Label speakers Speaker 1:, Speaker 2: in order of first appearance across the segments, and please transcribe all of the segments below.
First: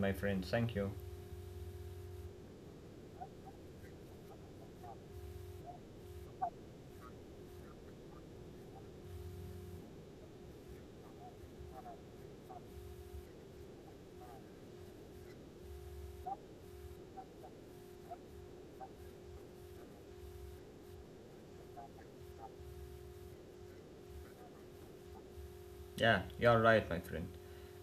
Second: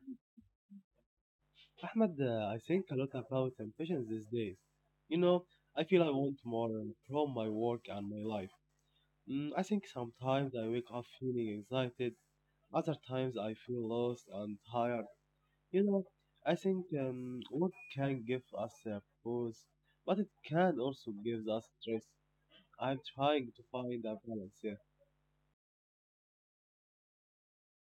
Speaker 1: my friend. Thank you.
Speaker 2: Ahmed, I think a lot about ambitions these days. You know, I feel I want more from my work and my life. I think sometimes I wake up feeling excited, other times I feel lost and tired. You know, I think work can give us a pause, but it can also give us stress. I'm trying to find a balance here.
Speaker 1: Yeah, you're right, my friend.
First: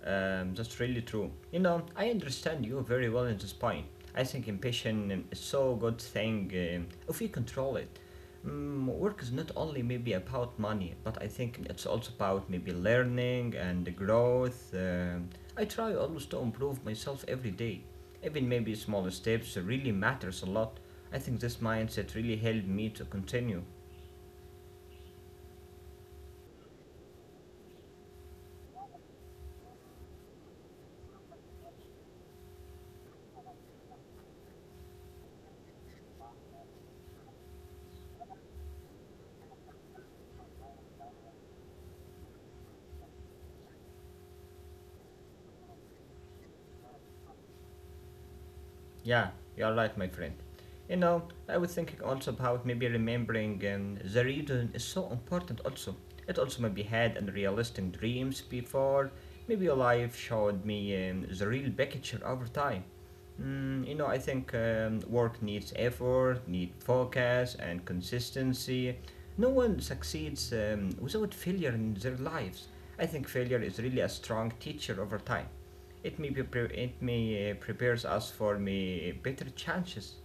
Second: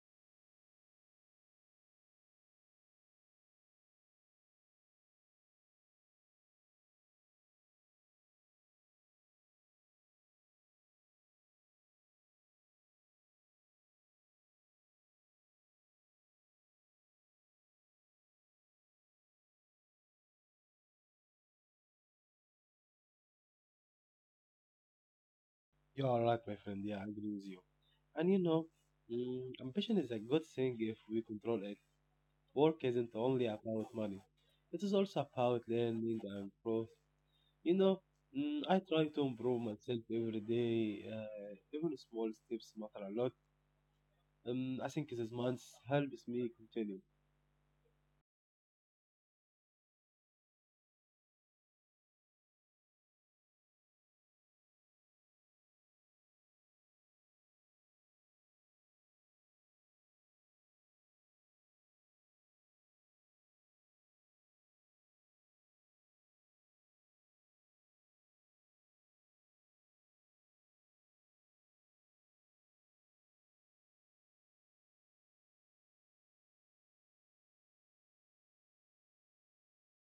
Speaker 1: That's really true. You know, I understand you very well in this point. I think impatience is so good thing if we control it. Mm, work is not only maybe about money, but I think it's also about maybe learning and growth. I try always to improve myself every day. Even maybe small steps really matters a lot. I think this mindset really helped me to continue.
Speaker 2: You are right, my friend. Yeah, I agree with you. And you know, ambition is a good thing if we control it. Work isn't only about money, it is also about learning and growth. You know, I try to improve myself every day, even small steps matter a lot. I think this month helps me continue.
Speaker 1: Yeah, you're right, my friend. You know, I was thinking also about maybe remembering the reason is so important also. It also maybe had unrealistic dreams before. Maybe your life showed me the real picture over time. Mm, you know, I think work needs effort, need focus and consistency. No one succeeds without failure in their lives. I think failure is really a strong teacher over time. It may prepares us for me better chances.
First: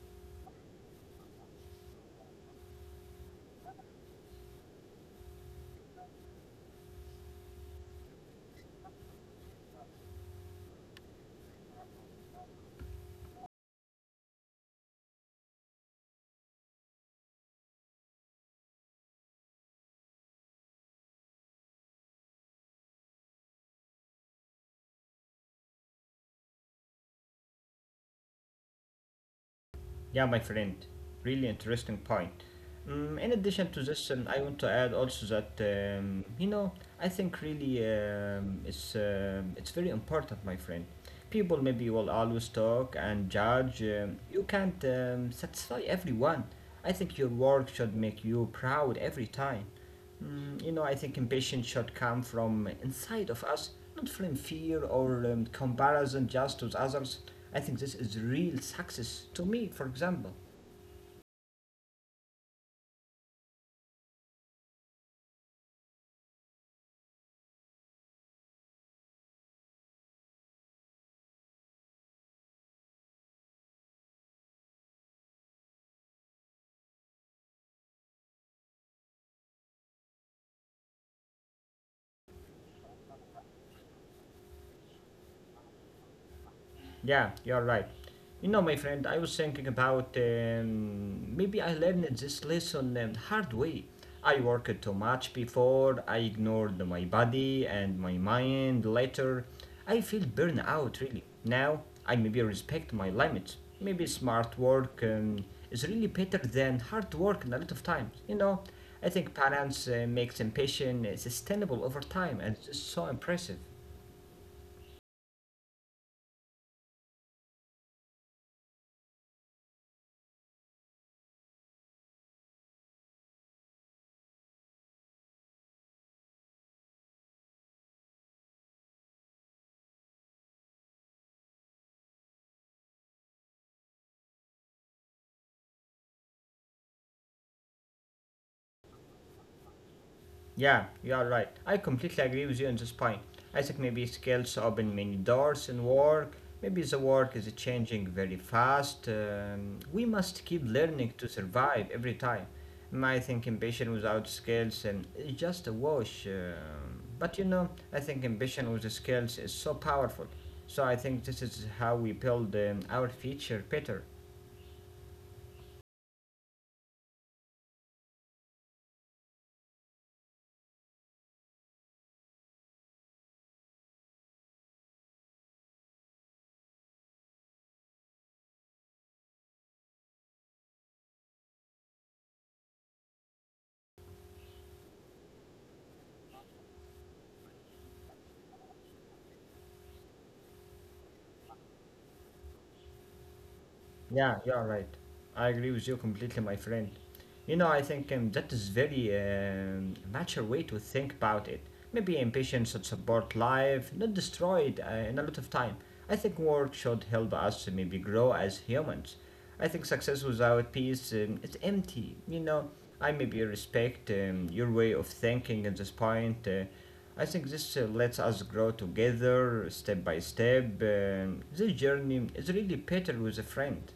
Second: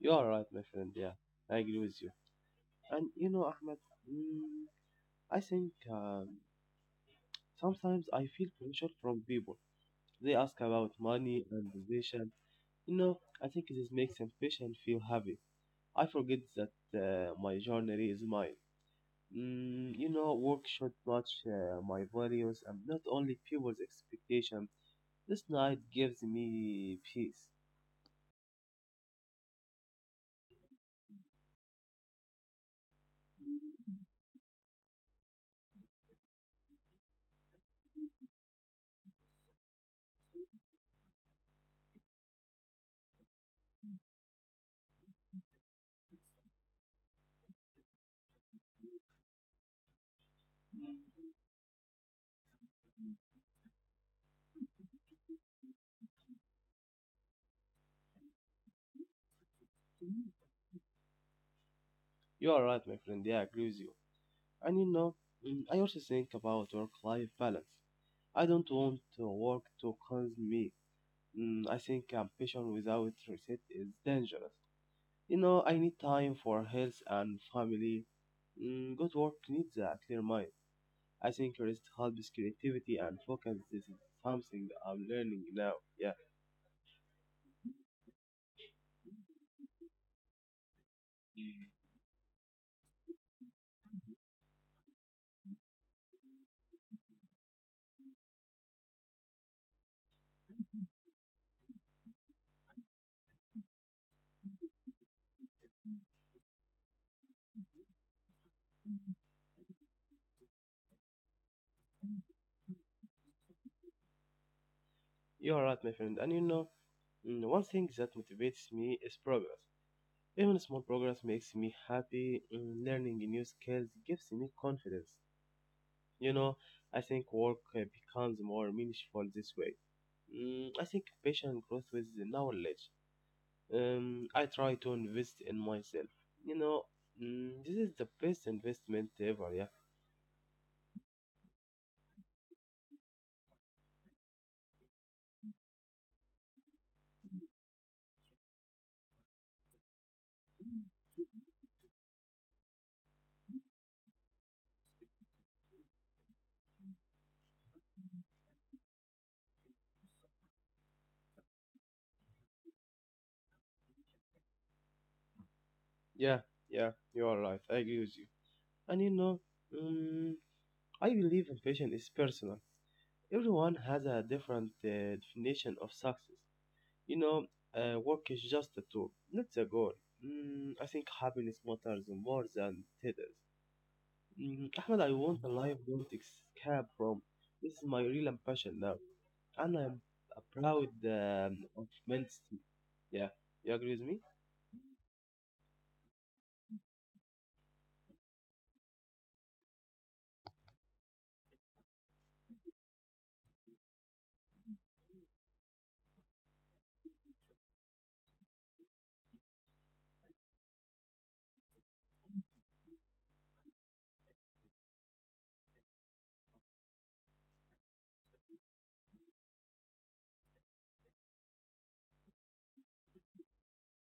Speaker 2: You are right, my friend, yeah, I agree with you. And you know, Ahmed, mm, I think sometimes I feel pressure from people. They ask about money and position, you know, I think this makes ambition feel heavy. I forget that my journey is mine. You know, work should match my values and not only people's expectation. This night gives me peace.
Speaker 1: Yeah, my friend, really interesting point. In addition to this, I want to add also that you know I think really it's very important, my friend. People maybe will always talk and judge. You can't satisfy everyone. I think your work should make you proud every time. Mm, you know, I think ambition should come from inside of us, not from fear or comparison just with others. I think this is real success to me, for example.
Speaker 2: You are right, my friend. Yeah, I agree with you. And you know, I also think about work-life balance. I don't want to work to consume me. I think ambition without reset is dangerous. You know, I need time for health and family. Good work needs a clear mind. I think rest helps creativity and focus. This is something I'm learning now. Yeah,
Speaker 1: Yeah, you're right. You know, my friend, I was thinking about maybe I learned this lesson the hard way. I worked too much before, I ignored my body and my mind later. I feel burned out really. Now, I maybe respect my limits. Maybe smart work is really better than hard work in a lot of times. You know, I think balance makes ambition sustainable over time, and it's so impressive.
Speaker 2: you are right, my friend. And you know, one thing that motivates me is progress. Even small progress makes me happy. Learning new skills gives me confidence. You know, I think work becomes more meaningful this way. I think passion grows with the knowledge. I try to invest in myself. You know, this is the best investment ever. Yeah.
Speaker 1: Yeah, you are right. I completely agree with you on this point. I think maybe skills open many doors in work. Maybe the work is changing very fast. We must keep learning to survive every time. I think ambition without skills is just a wash. But you know, I think ambition with the skills is so powerful. So I think this is how we build our future better.
Speaker 2: Yeah, yeah, you are right. I agree with you. And you know, mm, I believe ambition is personal. Everyone has a different definition of success. You know, work is just a tool, not the goal. I think happiness matters more than titles. Ahmed, I want a life don't escape from. This is my real ambition now, and I'm proud of immensity. Yeah, you agree with me?
Speaker 1: Yeah, you're right. I agree with you completely, my friend. You know, I think that is very mature way to think about it. Maybe impatience should support life, not destroy it in a lot of time. I think work should help us to maybe grow as humans. I think success without peace, it's empty. You know, I maybe respect your way of thinking at this point. I think this lets us grow together, step by step. This journey is really better with a friend.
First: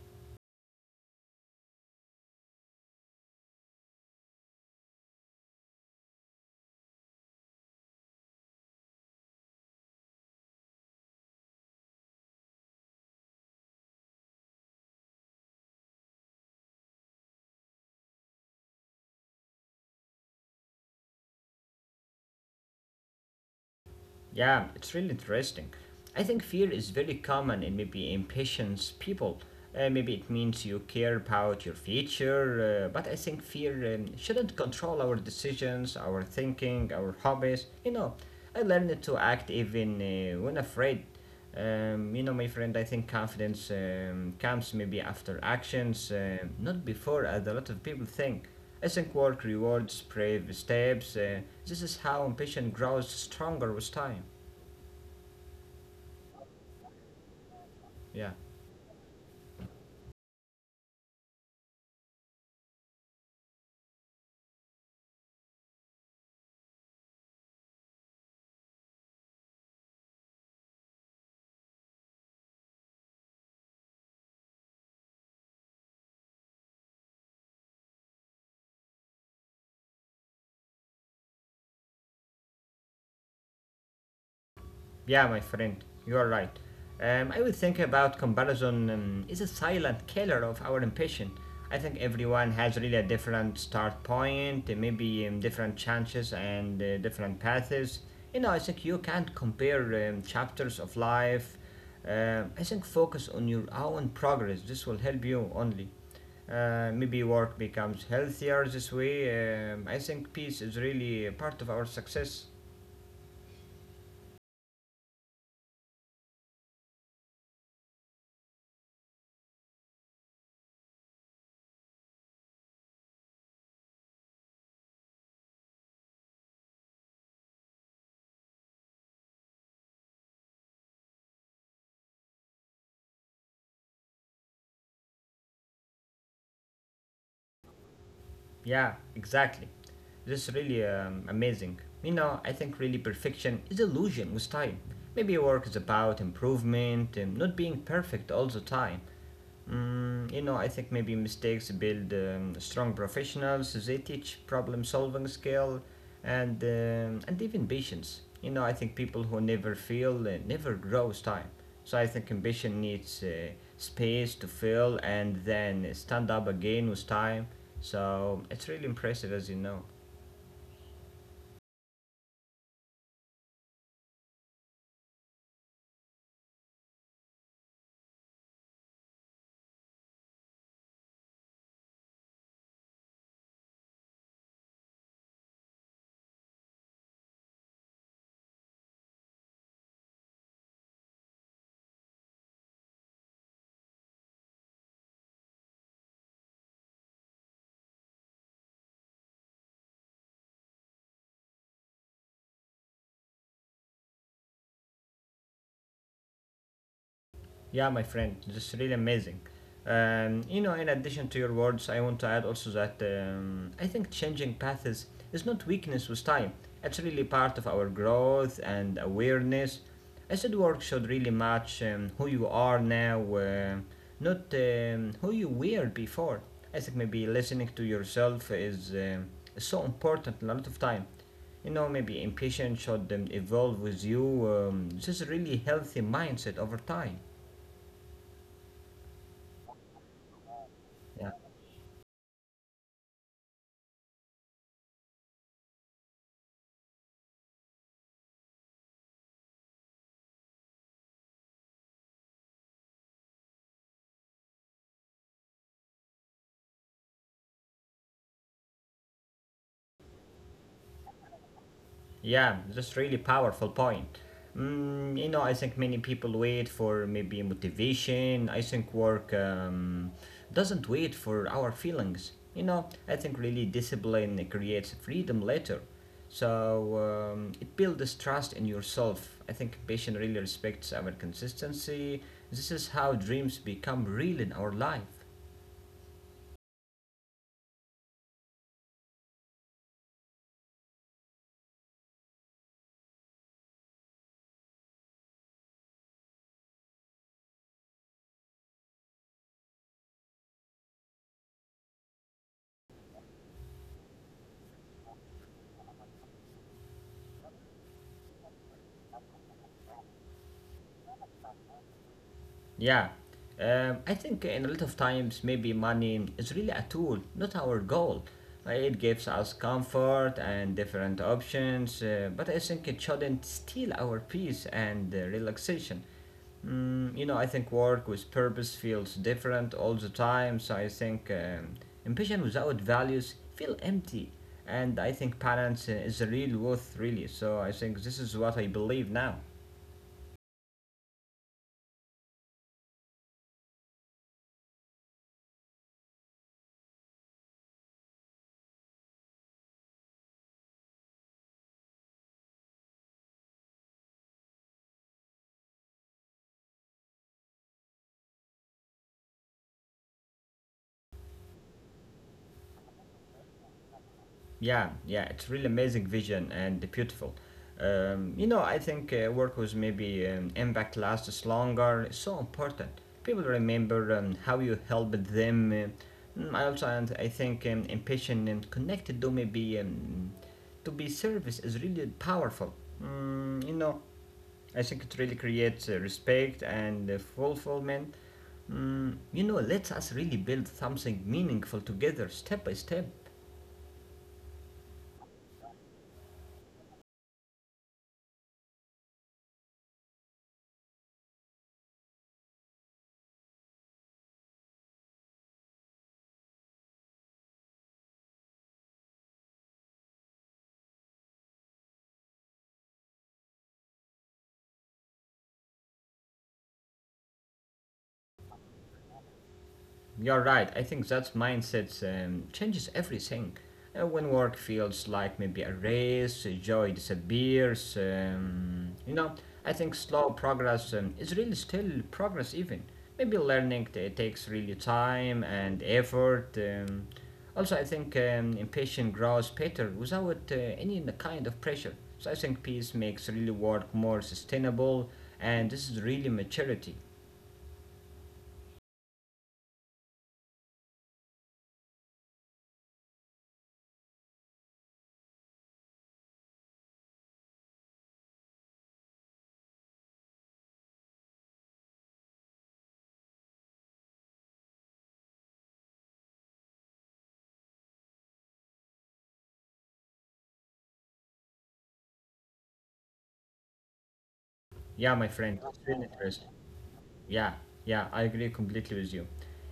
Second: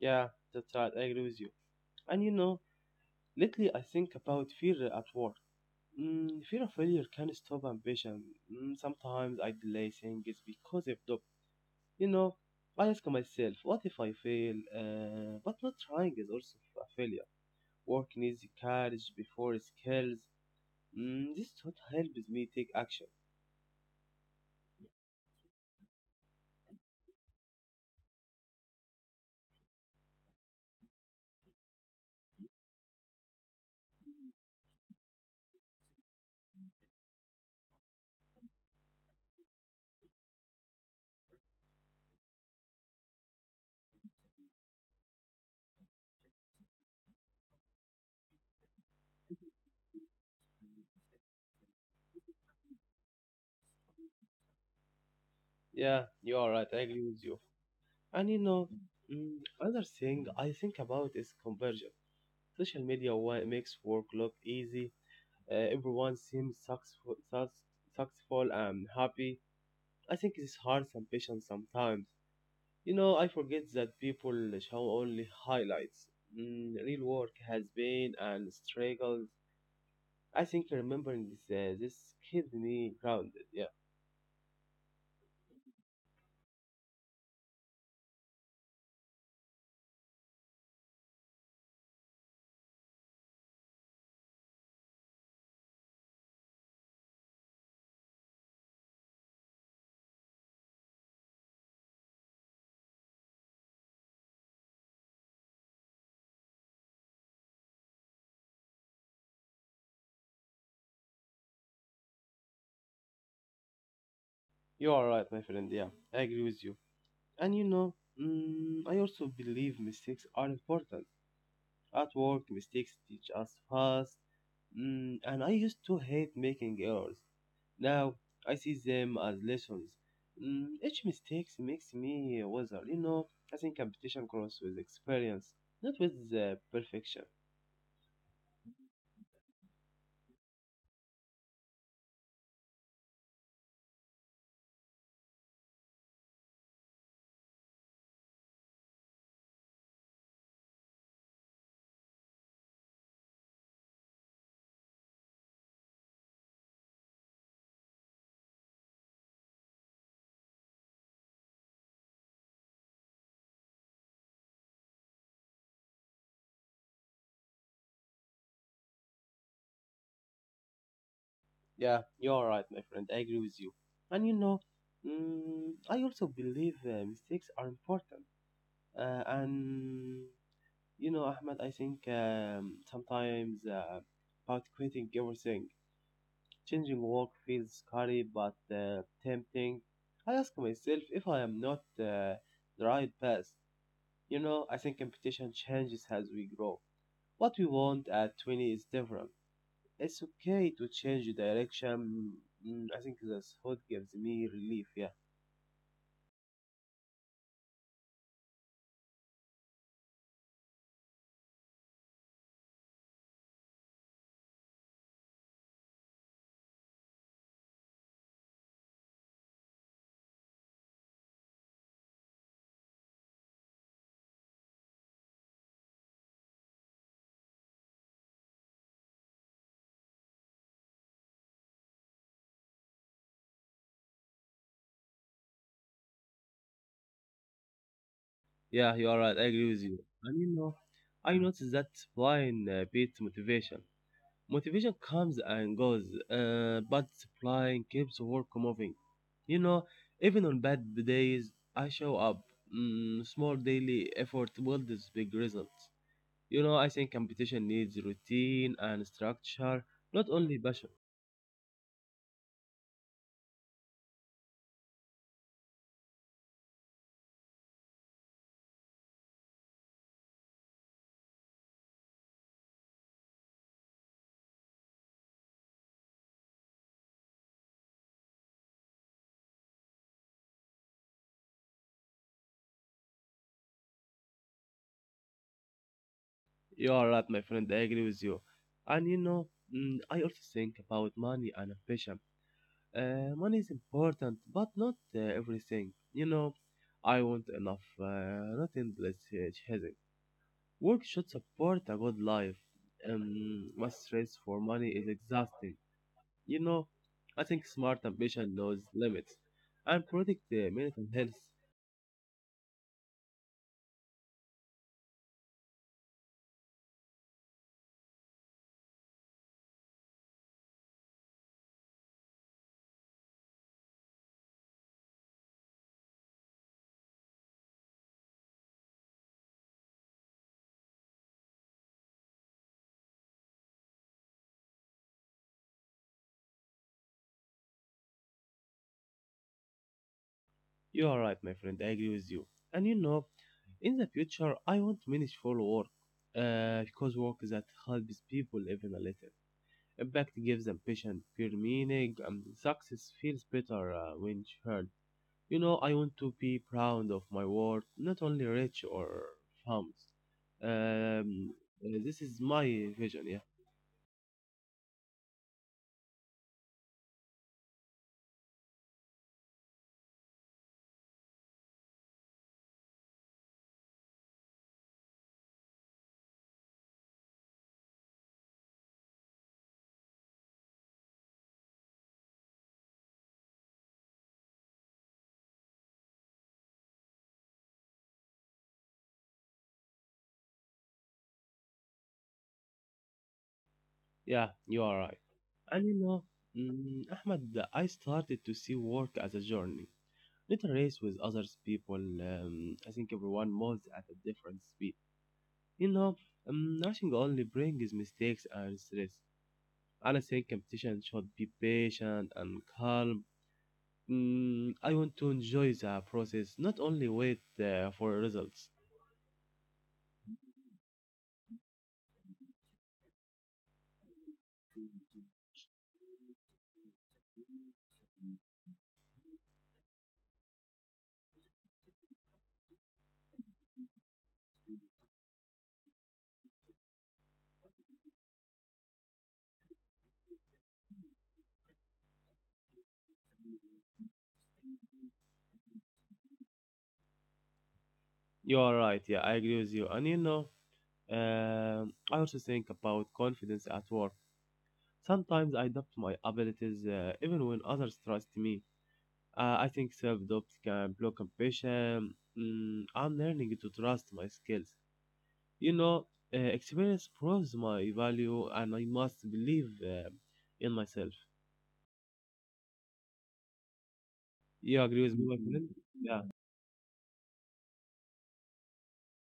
Speaker 2: Yeah, that's right. I agree with you. And you know, lately, I think about fear at work. Fear of failure can stop ambition. Sometimes I delay things because of doubt. You know, I ask myself, what if I fail? But not trying is also a failure. Work needs courage before skills. This thought helps me take action.
Speaker 1: Yeah, it's really interesting. I think fear is very common and maybe impatience people. Maybe it means you care about your future, but I think fear shouldn't control our decisions, our thinking, our hobbies. You know, I learned to act even when afraid. You know, my friend, I think confidence comes maybe after actions, not before, as a lot of people think. I think work rewards brave steps. This is how ambition grows stronger with time.
Speaker 2: Yeah, you are right. I agree with you.
Speaker 1: Yeah.
Speaker 2: And you know, another thing I think about is conversion. Social media makes work look easy. Everyone seems successful, successful and happy. I think it's hard ambition sometimes. You know, I forget that people show only highlights. Real work has been and struggles. I think remembering this keeps me grounded. Yeah,
Speaker 1: Yeah, my friend, you are right. I will think about comparison is a silent killer of our ambition. I think everyone has really a different start point, maybe different chances and different paths. You know, I think you can't compare chapters of life. I think focus on your own progress. This will help you only. Maybe work becomes healthier this way. I think peace is really a part of our success.
Speaker 2: you are right, my friend. Yeah, I agree with you. And you know, I also believe mistakes are important. At work, mistakes teach us fast, and I used to hate making errors. Now I see them as lessons. Each mistake makes me wiser. You know, I think competition grows with experience, not with perfection.
Speaker 1: Yeah, exactly. This is really amazing. You know, I think really perfection is illusion with time. Maybe work is about improvement and not being perfect all the time. Mm, you know, I think maybe mistakes build strong professionals. They teach problem-solving skill and even patience. You know, I think people who never fail never grows time. So I think ambition needs space to fail and then stand up again with time. So it's really impressive, as you know.
Speaker 2: Yeah, you're right, my friend. I agree with you. And you know, I also believe mistakes are important. And You know, Ahmed, I think sometimes about quitting everything, changing work feels scary but tempting. I ask myself if I am not the right path. You know, I think competition changes as we grow. What we want at 20 is different. It's okay to change the direction. I think that's what gives me relief. Yeah.
Speaker 1: Yeah, my friend, that's really amazing. You know, in addition to your words, I want to add also that I think changing paths is not weakness with time. It's really part of our growth and awareness. I said work should really match who you are now, not who you were before. I think maybe listening to yourself is so important a lot of time. You know, maybe impatience should evolve with you. This is a really healthy mindset over time.
Speaker 2: Yeah, you are right. I agree with you. And you know,
Speaker 1: Yeah,
Speaker 2: I noticed that wine beats motivation. Motivation comes and goes, but supplying keeps work moving. You know, even on bad days, I show up. Small daily effort builds big results. You know, I think competition needs routine and structure, not only passion.
Speaker 1: yeah, just really powerful point. Mm, you know, I think many people wait for maybe motivation. I think work doesn't wait for our feelings. You know, I think really discipline creates freedom later. So it builds trust in yourself. I think patient really respects our consistency. This is how dreams become real in our life.
Speaker 2: You are right, my friend. I agree with you. And you know, I also think about money and ambition. Money is important, but not everything. You know, I want enough, not endless chasing. Work should support a good life. But stress for money is exhausting. You know, I think smart ambition knows limits and protect the mental health.
Speaker 1: Yeah, I think in a lot of times maybe money is really a tool, not our goal. It gives us comfort and different options, but I think it shouldn't steal our peace and relaxation. Mm, you know, I think work with purpose feels different all the time, so I think ambition without values feel empty. And I think balance is the real worth, really. So I think this is what I believe now.
Speaker 2: You are right, my friend. I agree with you. And you know, in the future, I want meaningful work because work that helps people even a little. Impact gives ambition, pure meaning, and success feels better when shared. You know, I want to be proud of my work, not only rich or famous. Um, this is my vision. Yeah,
Speaker 1: Yeah, it's really amazing vision and beautiful. You know, I think work was maybe impact lasts longer. It's so important. People remember how you helped them. Mm, I also, and I think, impatient and connected to maybe to be service is really powerful. Mm, you know, I think it really creates respect and fulfillment. Mm, you know, lets us really build something meaningful together, step by step.
Speaker 2: yeah, you are right. And you know, Ahmed, I started to see work as a journey, not a race with others people. I think everyone moves at a different speed. You know, rushing only brings mistakes and stress. And I think competition should be patient and calm. I want to enjoy the process, not only wait for results.
Speaker 1: You're right. I think that mindset changes everything. When work feels like maybe a race, joy disappears. You know, I think slow progress is really still progress. Even maybe takes really time and effort. Also, I think impatient grows better without any kind of pressure. So I think peace makes really work more sustainable, and this is really maturity.
Speaker 2: You are right. Yeah, I agree with you. And you know, I also think about confidence at work. Sometimes I doubt my abilities, even when others trust me. I think self-doubt can block ambition. I'm learning to trust my skills. You know, experience proves my value, and I must believe in myself.
Speaker 1: Yeah,
Speaker 2: You
Speaker 1: my
Speaker 2: agree
Speaker 1: friend,
Speaker 2: with me,
Speaker 1: it's
Speaker 2: my
Speaker 1: really
Speaker 2: friend?
Speaker 1: interesting.
Speaker 2: Yeah.
Speaker 1: Yeah, yeah, I agree completely with you.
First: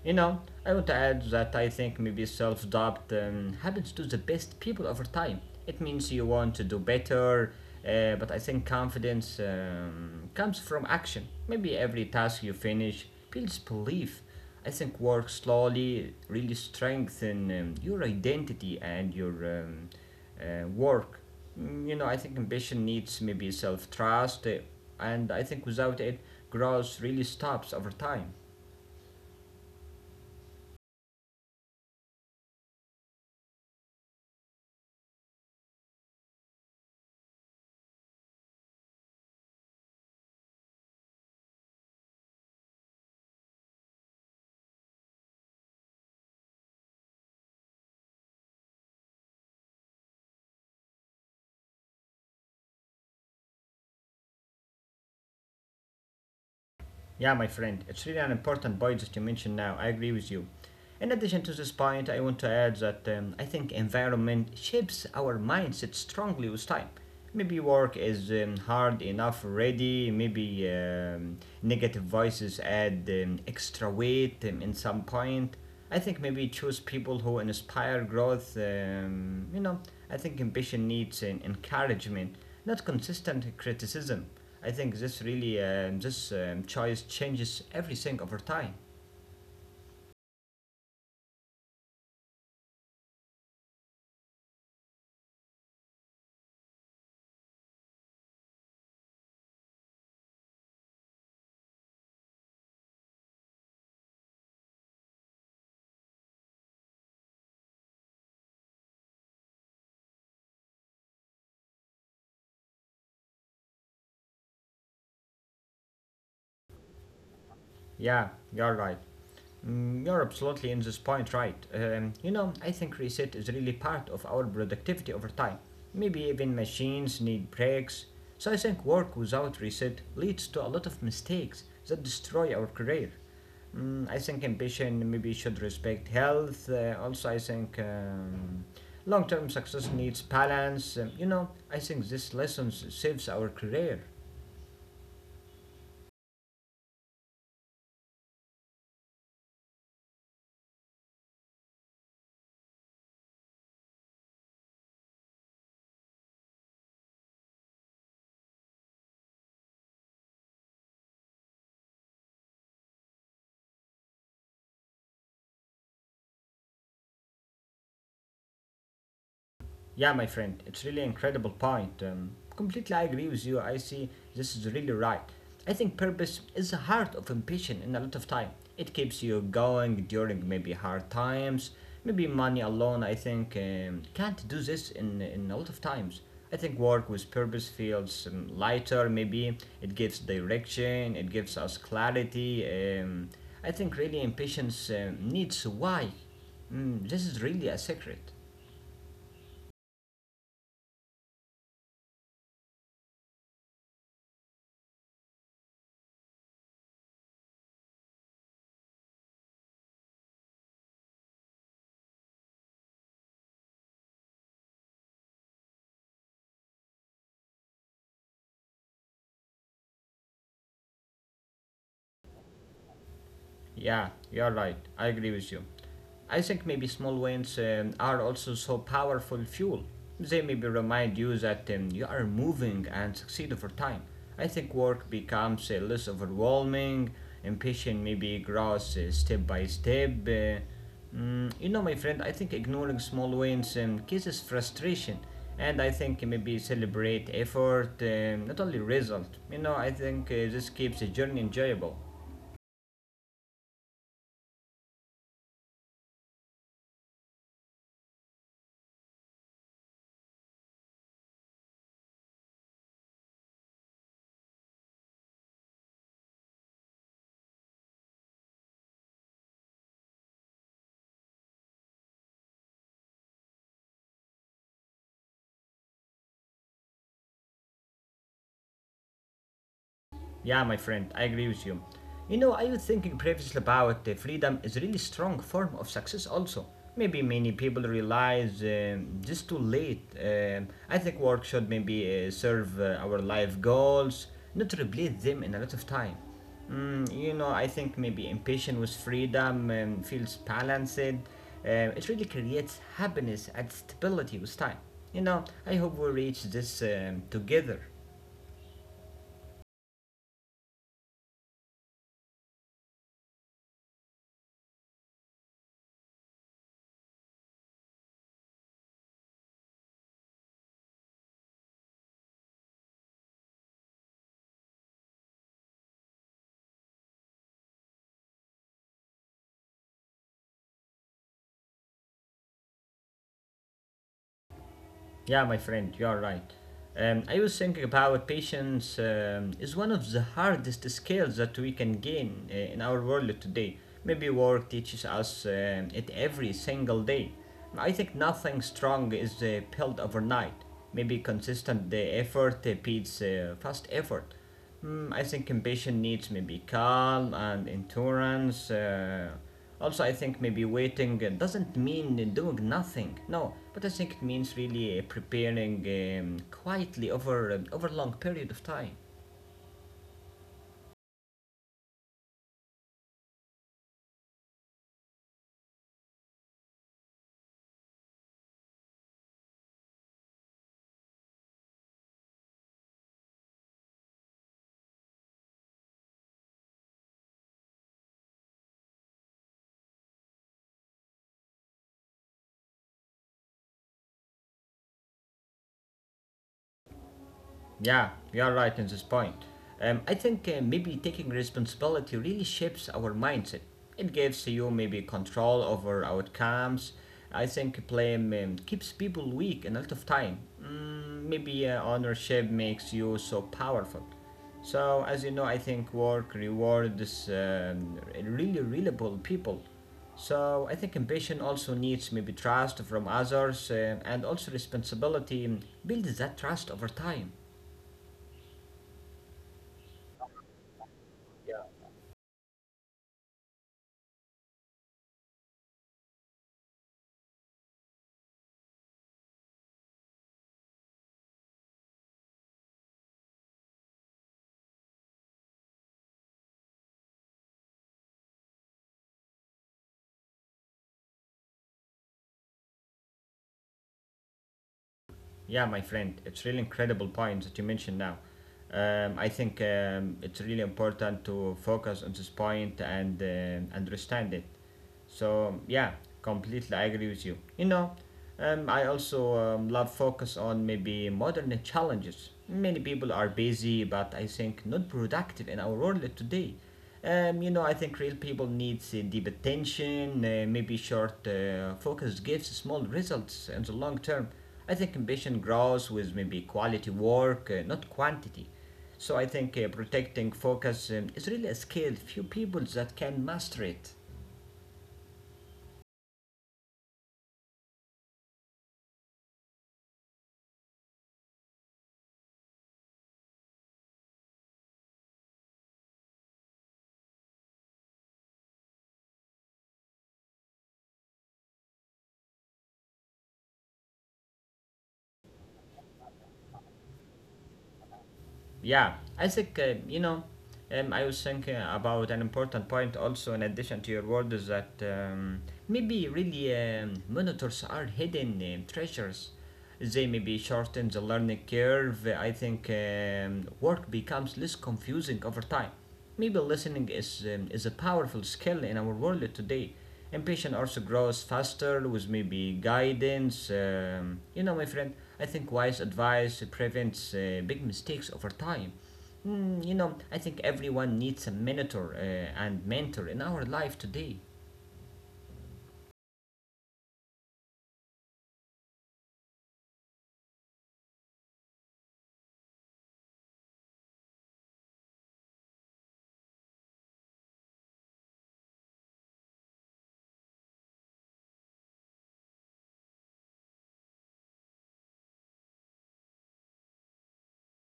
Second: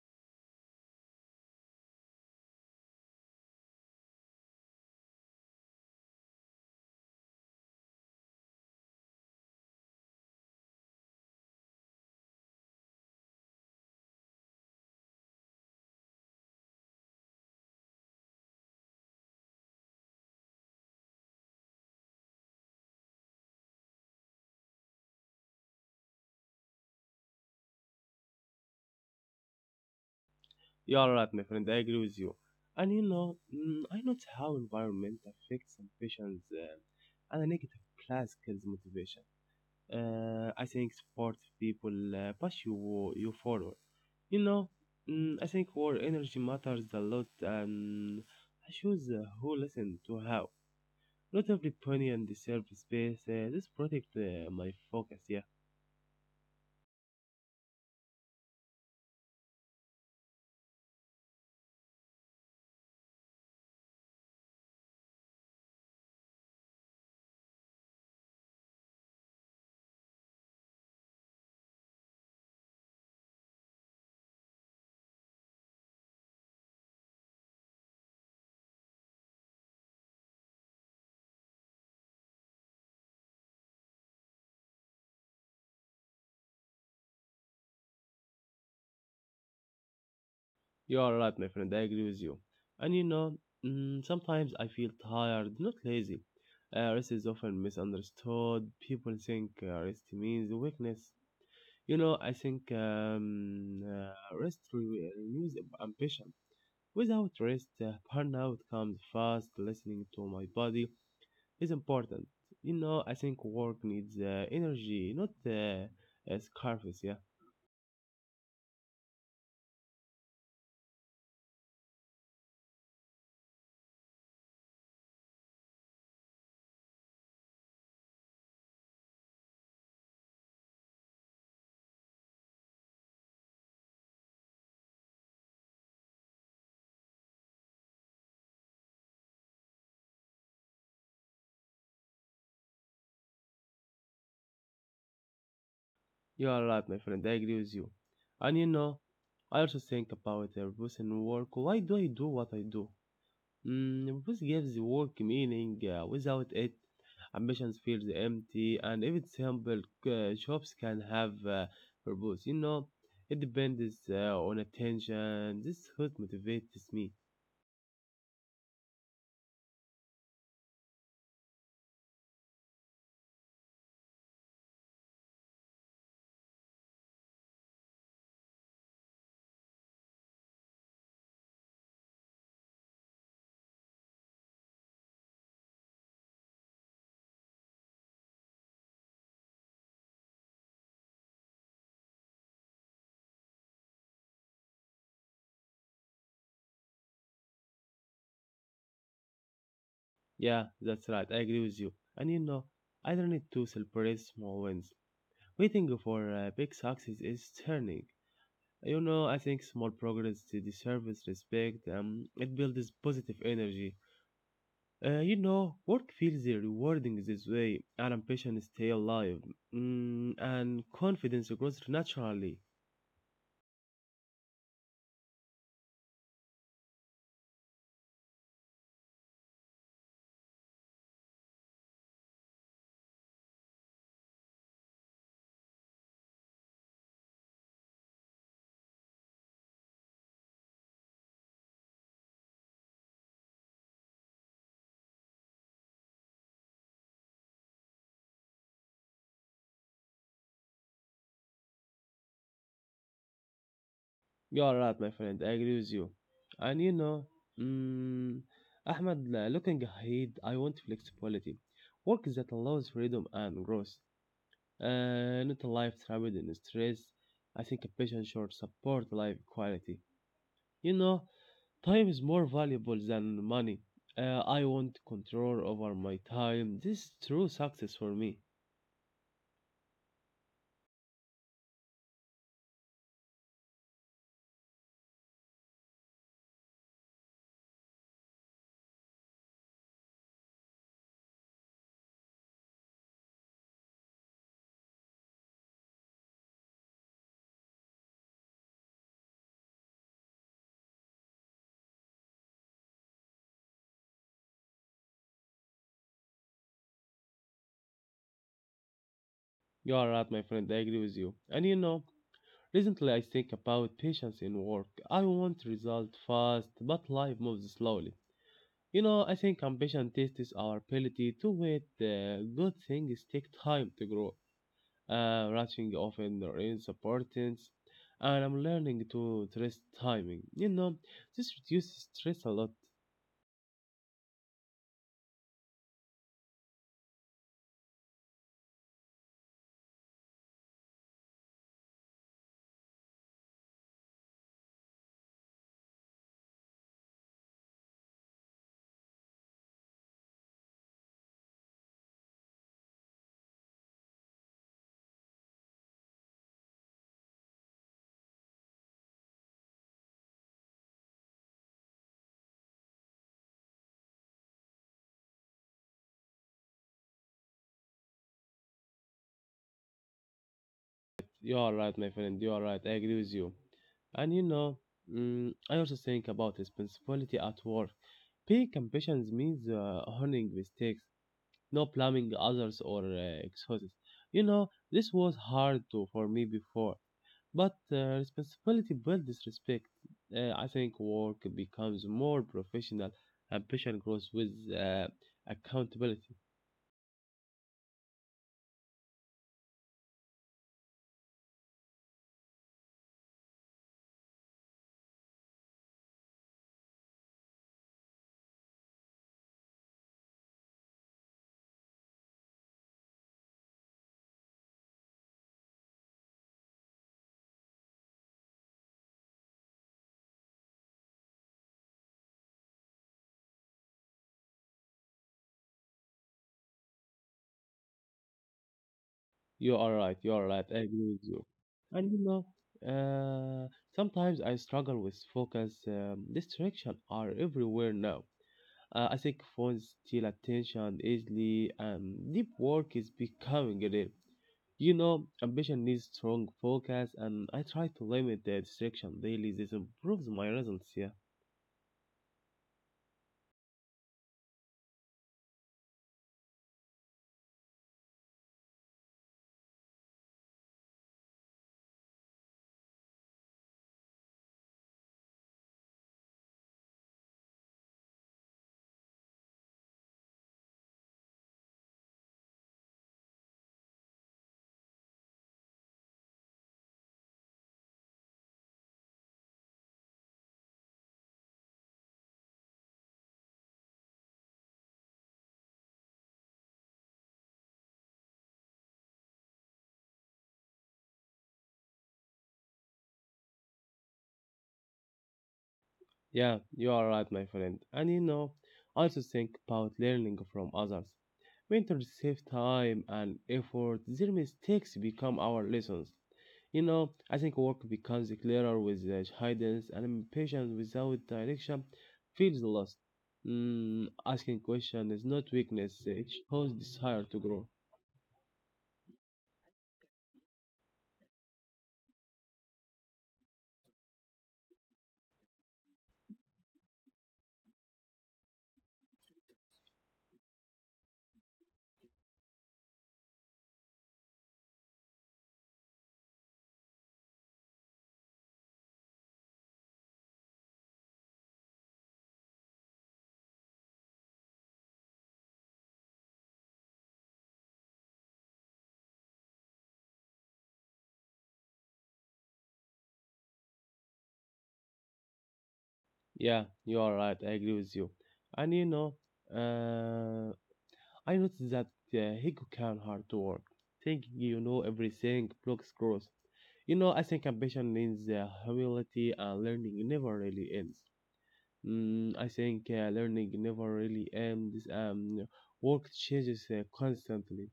Speaker 1: You know, I want to add that I think maybe self doubt happens to the best people over time. It means you want to do better, but I think confidence comes from action. Maybe every task you finish builds belief. I think work slowly really strengthen your identity and your work. Mm, you know, I think ambition needs maybe self trust, and I think without it, growth really stops over time.
Speaker 2: You are right, my friend. I agree with you. And you know, I notice how environment affects some patients and a negative class kills motivation. I think sports people push you forward. You know, I think our energy matters a lot, and I choose who listen to how. Not every opinion deserves space. This protect my focus. Yeah.
Speaker 1: Yeah, my friend, it's really an important point that you mentioned now. I agree with you. In addition to this point, I want to add that I think environment shapes our mindset strongly with time. Maybe work is hard enough already, maybe negative voices add extra weight in some point. I think maybe choose people who inspire growth. You know, I think ambition needs an encouragement, not consistent criticism. I think this choice changes everything over time.
Speaker 2: You are right, my friend. I agree with you. And you know, sometimes I feel tired, not lazy. Rest is often misunderstood. People think rest means weakness. You know, I think rest renews ambition. Without rest, burnout comes fast. Listening to my body is important. You know, I think work needs energy, not scarves, yeah.
Speaker 1: Yeah, you're right. Mm, you're absolutely in this point right. You know, I think reset is really part of our productivity over time. Maybe even machines need breaks. So I think work without reset leads to a lot of mistakes that destroy our career. Mm, I think ambition maybe should respect health. Also, I think long term success needs balance. You know, I think this saves our career.
Speaker 2: You are right, my friend. I agree with you. And you know, I also think about purpose in work. Why do I do what I do? Purpose gives the work meaning. Without it, ambitions feels empty. And if simple humble, jobs can have purpose. You know, it depends on attention. This is what motivates me.
Speaker 1: Yeah, my friend, it's really incredible point. Completely, I agree with you. I see this is really right. I think purpose is the heart of ambition in a lot of time. It keeps you going during maybe hard times. Maybe money alone, I think, can't do this in a lot of times. I think work with purpose feels lighter, maybe it gives direction, it gives us clarity. I think really impatience needs why. Mm, this is really a secret.
Speaker 2: Yeah, that's right. I agree with you. And you know, I don't need to celebrate small wins. Waiting for big success is turning. You know, I think small progress deserves respect. It builds positive energy. You know, work feels rewarding this way, and ambition stay alive, and confidence grows naturally.
Speaker 1: Yeah, you're right. I agree with you. I think maybe small wins are also so powerful fuel. They maybe remind you that you are moving and succeed over time. I think work becomes less overwhelming, ambition maybe grows step by step. You know, my friend, I think ignoring small wins causes frustration, and I think maybe celebrate effort, not only result. You know, I think this keeps the journey enjoyable.
Speaker 2: You are right, my friend. I agree with you. And you know, mm, Ahmed, looking ahead, I want flexibility, work that allows freedom and growth, not a life trapped in stress. I think ambition should support life quality. You know, time is more valuable than money. I want control over my time. This is true success for me.
Speaker 1: Yeah, my friend, I agree with you. You know, I was thinking previously about freedom is a really strong form of success also. Maybe many people realize this too late. I think work should maybe serve our life goals, not replace them in a lot of time. Mm, you know, I think maybe impatient with freedom feels balanced. It really creates happiness and stability with time. You know, I hope we reach this together.
Speaker 2: You are right, my friend. I agree with you. And you know, recently I think about patience in work. I want result fast, but life moves slowly. You know, I think ambition tests our ability to wait. Good things take time to grow. Rushing often earns importance, and I'm learning to trust timing. You know, this reduces stress a lot.
Speaker 1: Yeah, my friend, you are right. I was thinking about patience is one of the hardest skills that we can gain in our world today. Maybe work teaches us it every single day. I think nothing strong is built overnight. Maybe consistent effort beats fast effort. I think ambition needs maybe calm and endurance. Also, I think maybe waiting doesn't mean doing nothing. No, but I think it means really preparing quietly over over a long period of time.
Speaker 2: You are right, my friend. You are right. I agree with you. And you know, I also think about responsibility at work. Being ambitions means honoring mistakes, not blaming others or excuses. You know, this was hard to, for me before, but responsibility builds respect. I think work becomes more professional. Ambition grows with uh, accountability.
Speaker 1: Yeah, you're right in this point. I think maybe taking responsibility really shapes our mindset. It gives you maybe control over outcomes. I think blame keeps people weak a lot of time. Mm, maybe ownership makes you so powerful. So, as you know, I think work rewards really reliable people. So, I think ambition also needs maybe trust from others and also responsibility builds that trust over time.
Speaker 2: You are right. I agree with you. And you know, uh, sometimes I struggle with focus. Distractions are everywhere now. I think phones steal attention easily, and deep work is becoming rare. You know, ambition needs strong focus, and I try to limit the distraction daily. This improves my results. Yeah.
Speaker 1: Yeah, my friend, it's really incredible point that you mentioned now. I think it's really important to focus on this point and understand it. So yeah, completely I agree with you. You know, I also love focus on maybe modern challenges. Many people are busy, but I think not productive in our world today. You know, I think real people need deep attention, maybe short focus gives small results in the long term. I think ambition grows with maybe quality work, not quantity. So I think protecting focus is really a skill few people that can master it.
Speaker 2: Yeah, you are right, my friend. And you know, I also think about learning from others. When to save time and effort, their mistakes become our lessons. You know, I think work becomes clearer with the guidance and patience. Without direction feels lost. Mm, asking question is not weakness, it shows desire to grow.
Speaker 1: Yeah, I think, you know, I was thinking about an important point also in addition to your words, that maybe really monitors are hidden treasures. They maybe shorten the learning curve. I think work becomes less confusing over time. Maybe listening is a powerful skill in our world today. And also grows faster with maybe guidance. You know, my friend, I think wise advice prevents big mistakes over time. Mm, you know, I think everyone needs a mentor and mentor in our life today.
Speaker 2: Yeah, you are right, I agree with you. And you know, uh, I noticed that uh, ego can hard to work. Thinking you know everything blocks growth. You know, I think ambition means humility and learning never really ends. Mm, I think learning never really ends. Work changes constantly.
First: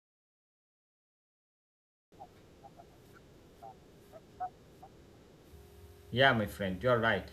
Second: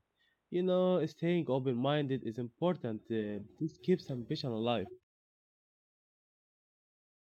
Speaker 2: You know, staying open minded is important. This keeps ambition alive.
Speaker 1: Yeah, my friend, you're right.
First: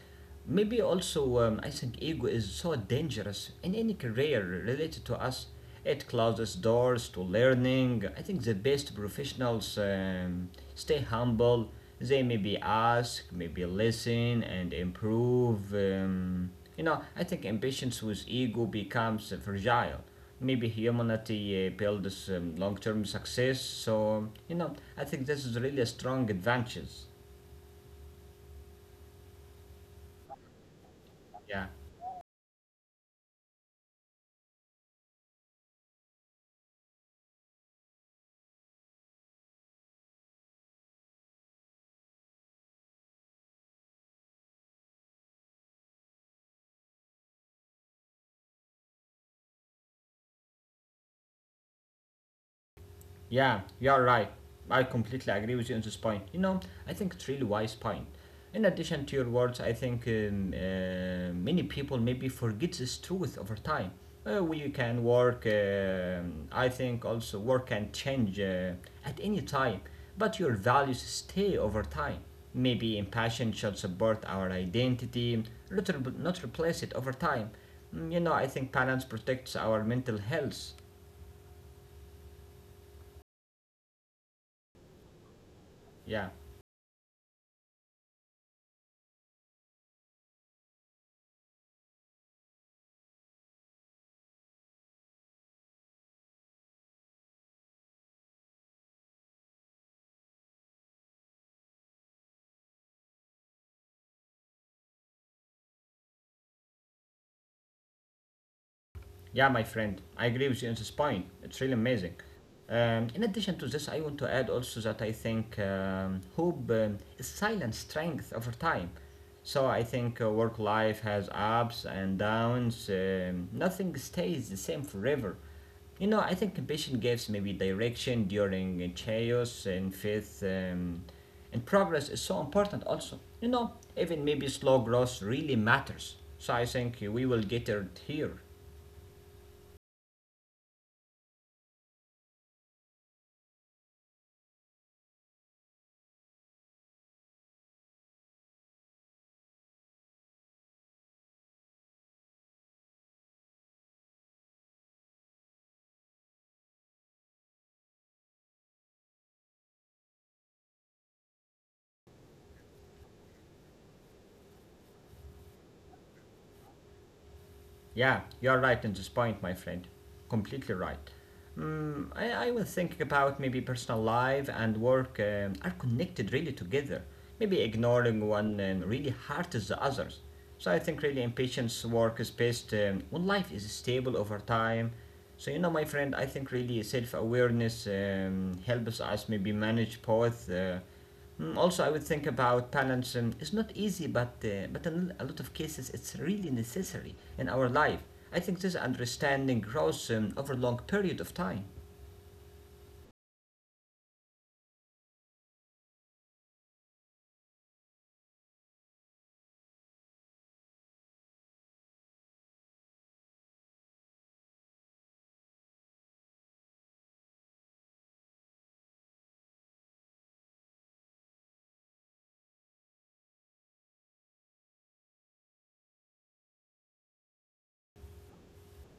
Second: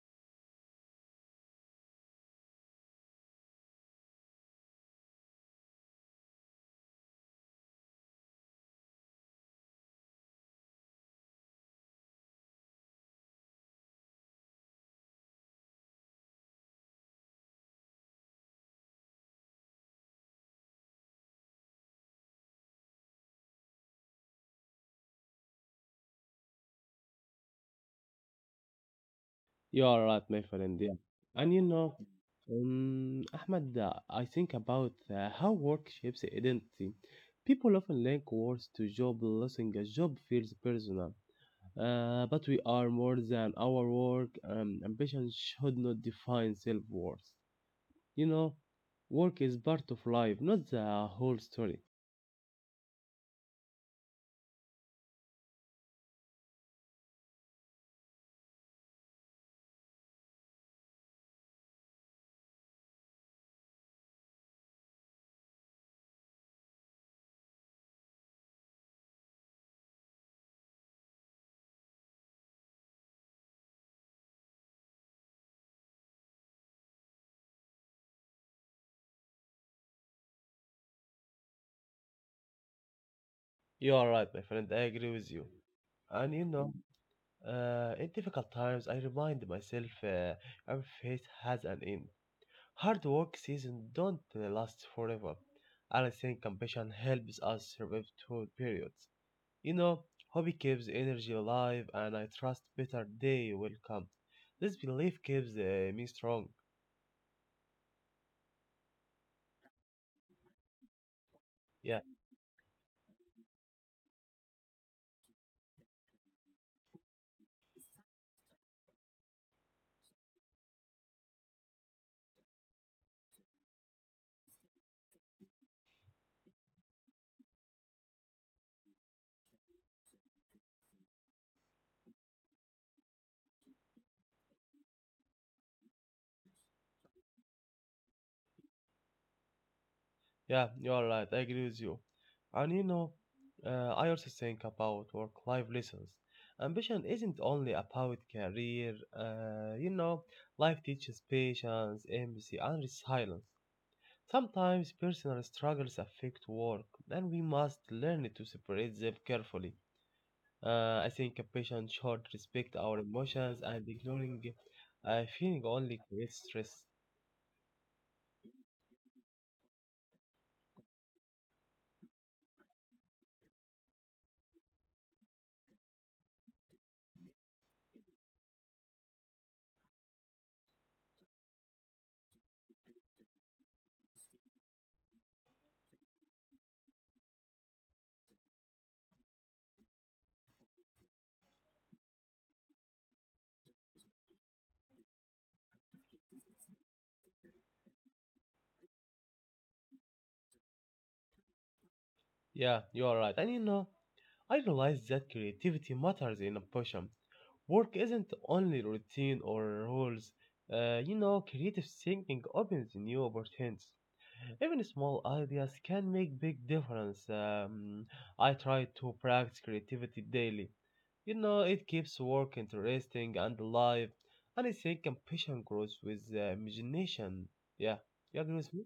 Speaker 1: Maybe also, I think ego is so dangerous in any career related to us. It closes doors to learning. I think the best professionals stay humble. They maybe ask, maybe listen, and improve. You know, I think impatience with ego becomes fragile. Maybe humanity builds long-term success. So, you know, I think this is really a strong advantage.
Speaker 2: You are right, my friend. Yeah. And you
Speaker 1: Yeah.
Speaker 2: know, Ahmed, I think about how work shapes identity. People often link words to job, losing a job feels personal. But we are more than our work. Ambition should not define self-worth. You know, work is part of life, not the whole story.
Speaker 1: Yeah, you're right. I completely agree with you on this point. You know, I think it's really wise point. In addition to your words, I think many people maybe forget this truth over time. We can work. I think also work can change at any time, but your values stay over time. Maybe passion should support our identity, not replace it over time. Mm, you know, I think balance protects our mental health.
Speaker 2: You are right, my friend. I agree with you.
Speaker 1: Yeah.
Speaker 2: And you know, in difficult times, I remind myself every phase has an end. Hard work seasons don't last forever. I think compassion helps us survive through periods. You know, hobby keeps energy alive, and I trust better day will come. This belief keeps me strong.
Speaker 1: Yeah, my friend, I agree with you on this point. It's really
Speaker 2: Yeah,
Speaker 1: amazing. In addition to this, I want to add also that I think hope is silent strength over time. So I think work life has ups and downs. Nothing stays the same forever. You know, I think ambition gives maybe direction during chaos and faith and progress is so important also. You know, even maybe slow growth really matters. So I think we will get it here.
Speaker 2: yeah, you are right. I agree with you. And you know, I also think about work-life lessons. Ambition isn't only about career. You know, life teaches patience, empathy, and resilience. Sometimes personal struggles affect work, and we must learn to separate them carefully. I think a patient should respect our emotions, and ignoring feeling only creates stress.
Speaker 1: Yeah, you're right in this point, my friend. Completely right. I was thinking about maybe personal life and work are connected really together. Maybe ignoring one really hurts the others. So I think really impatience work is best when life is stable over time. So you know, my friend, I think really self-awareness helps us maybe manage both mm, also, I would think about balance. It's not easy, but but in a lot of cases, it's really necessary in our life. I think this understanding grows over a long period of time.
Speaker 2: Yeah, you are right. And you know, I realize that creativity matters in a passion. Work isn't only routine or rules. You know, creative thinking opens new opportunities. Even small ideas can make big difference. I try to practice creativity daily. You know, it keeps work interesting and alive, and I think ambition grows with imagination. Yeah, you agree with me?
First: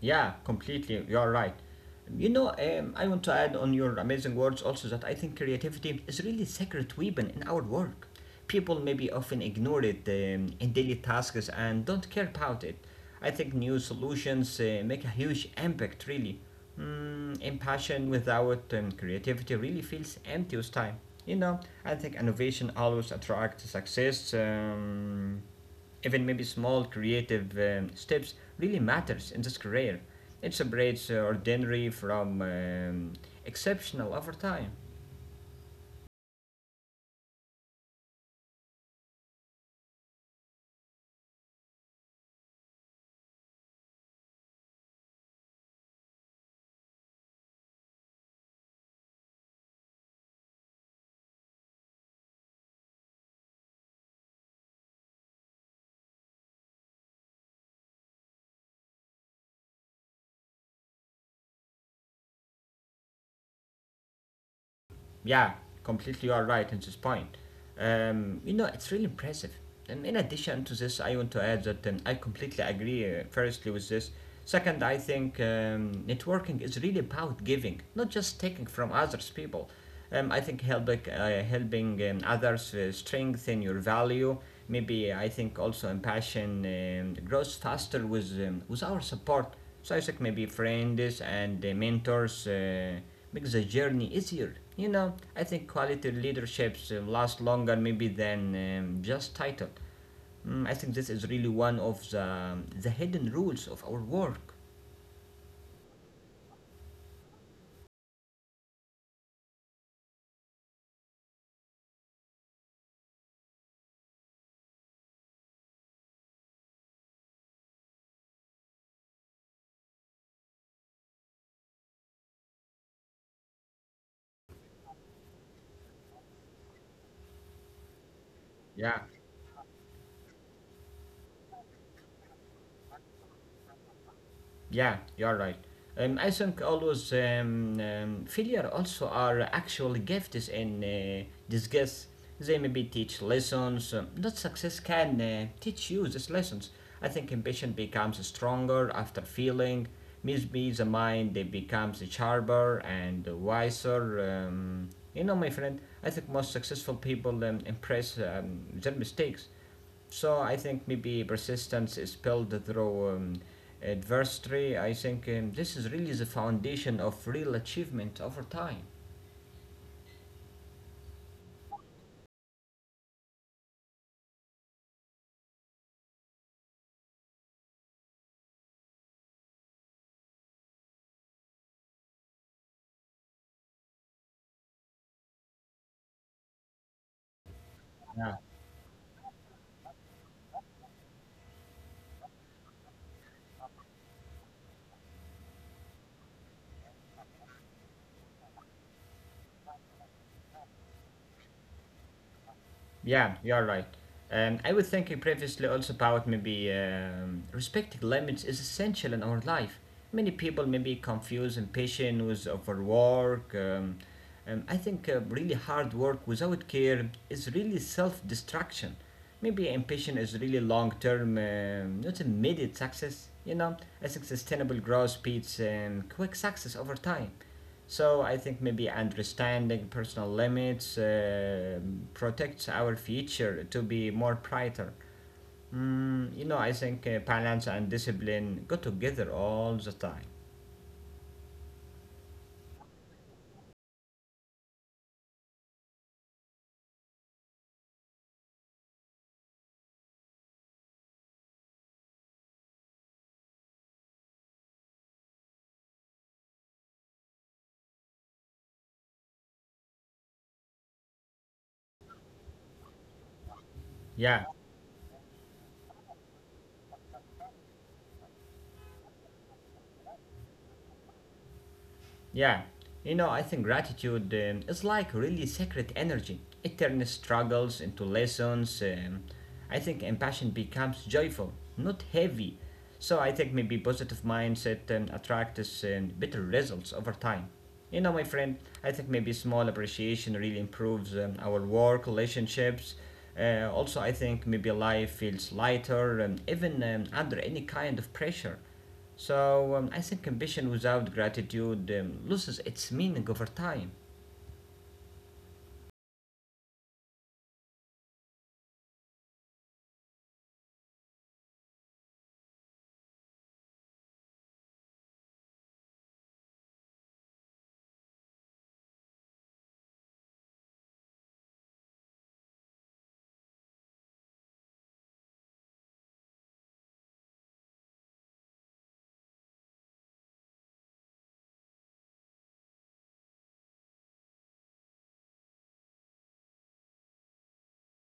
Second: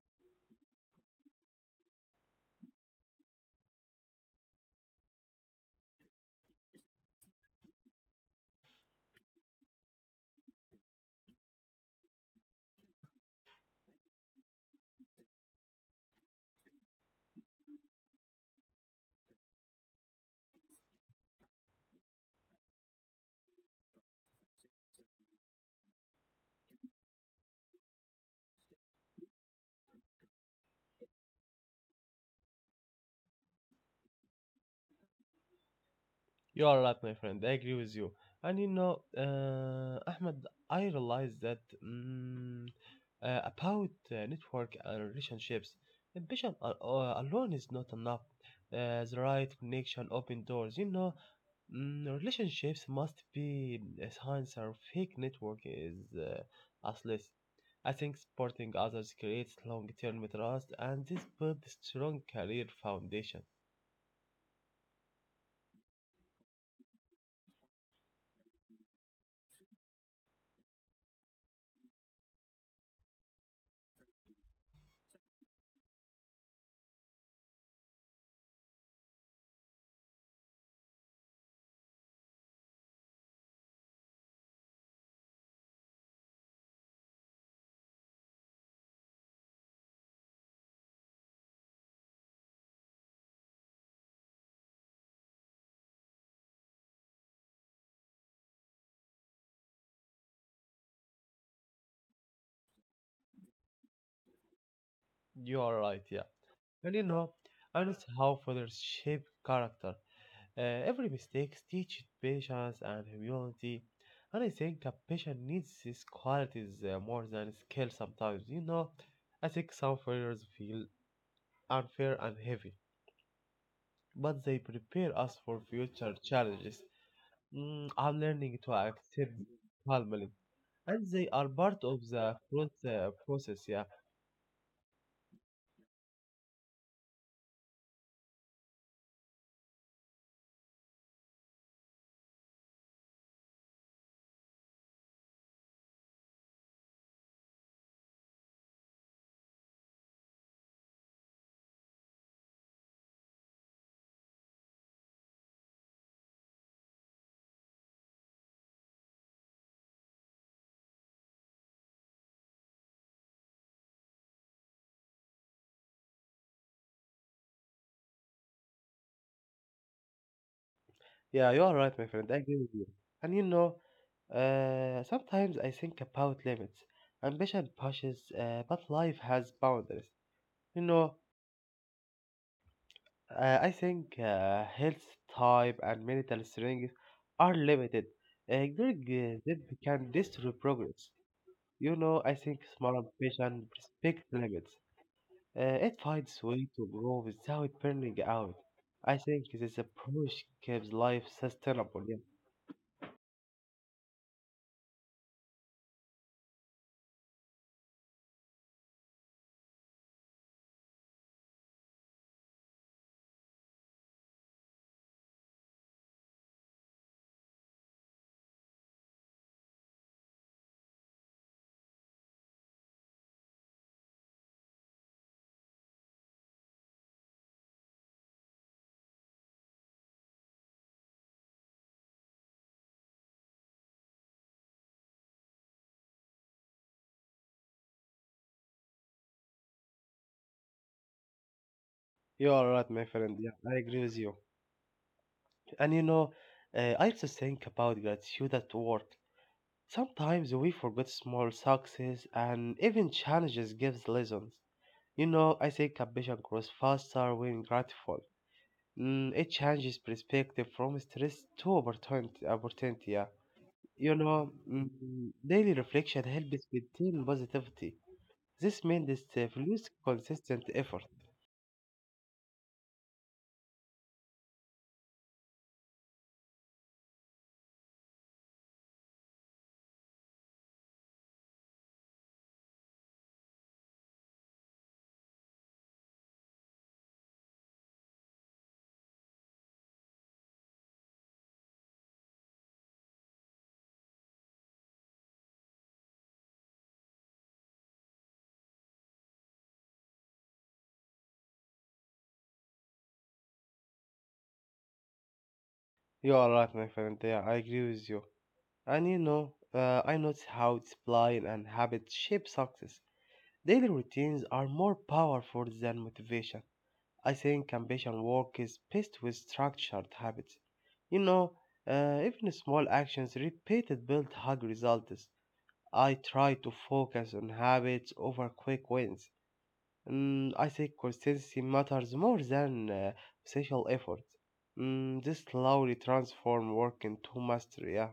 Speaker 1: Yeah, completely. You're right. You know, I want to add on your amazing words also that I think creativity is really secret weapon in our work. People maybe often ignore it in daily tasks and don't care about it. I think new solutions make a huge impact, really. Mm, impassion without creativity really feels empty with time. You know, I think innovation always attracts success. Even maybe small creative steps really matters in this career. It separates ordinary from exceptional over time.
Speaker 2: You are right, my friend. I agree with you. And you know, Ahmed, I realize that about network and relationships. Ambition alone is not enough. The right connection open doors. You know, mm, relationships must be a science or fake network is useless. I think supporting others creates long-term trust, and this builds strong career foundation.
Speaker 1: Yeah, completely you are right in this point. You know, it's really impressive. And in addition to this, I want to add that I completely agree, firstly, with this. Second, I think networking is really about giving, not just taking from others people. I think helping others strengthen your value. Maybe I think also impassion grows faster with our support. So I think maybe friends and mentors. Makes the journey easier. You know, I think quality leaderships last longer maybe than just title. Mm, I think this is really one of the hidden rules of our work.
Speaker 2: You are right, yeah. And you know, and it's how fathers shape character. Every mistake teaches patience and humility, and I think a patient needs these qualities more than skill sometimes. You know, I think some failures feel unfair and heavy, but they prepare us for future challenges. Mm, I'm learning to
Speaker 1: Yeah.
Speaker 2: accept calmly, and they are part of the process. Yeah.
Speaker 1: Yeah, you're right. I think all those failure also are actual gifts in disguise. They maybe teach lessons. Not success can teach you these lessons. I think ambition becomes stronger after feeling. Maybe the mind it becomes sharper and wiser. You know, my friend, I think most successful people impress their mistakes. So I think maybe persistence is built through adversity. I think this is really the foundation of real achievement over time.
Speaker 2: Yeah, you are right, my friend. I agree with you. And you know, sometimes I think about limits. Ambition pushes, but life has boundaries. You know, I think health type and mental strength are limited.
Speaker 1: Yeah.
Speaker 2: Ignoring them can destroy progress. You know, I think small ambition respects limits. It finds way to grow without burning out. I think this approach keeps life sustainable. Yeah.
Speaker 1: Yeah, you're right. I was thinking previously also about maybe respecting limits is essential in our life. Many people maybe be confused and patient with overwork. I think really hard work without care is really self destruction. Maybe ambition is really long term, not immediate success. You know, I think sustainable growth beats quick success over time. So I think maybe understanding personal limits protects our future to be more brighter. Mm, you know, I think balance and discipline go together all the time.
Speaker 2: You are right, my friend. Yeah, I agree with you. And you know, I also think about gratitude at work. Sometimes we forget small successes and even challenges gives lessons. You know, I think ambition grows faster when grateful. Mm, it changes perspective from stress to opportunity. Opportunity, yeah. You
Speaker 1: Yeah.
Speaker 2: know, mm, daily reflection helps maintain positivity. This means this produce consistent effort.
Speaker 1: Yeah, you know, I think gratitude is like really sacred energy. It turns struggles into lessons. I think compassion becomes joyful, not heavy. So I think maybe positive mindset attracts better results over time. You know, my friend, I think maybe small appreciation really improves our work, relationships. Also, I think maybe life feels lighter, even under any kind of pressure. So I think ambition without gratitude loses its meaning over time.
Speaker 2: You are right, my friend. Yeah, I agree with you. And you know, I notice how discipline and habit shape success. Daily routines are more powerful than motivation. I think ambition work is best with structured habits. You know, even small actions repeated build high results. I try to focus on habits over quick wins. Mm, I think consistency matters more than social effort. Mm, this slowly transform work into mastery. Yeah.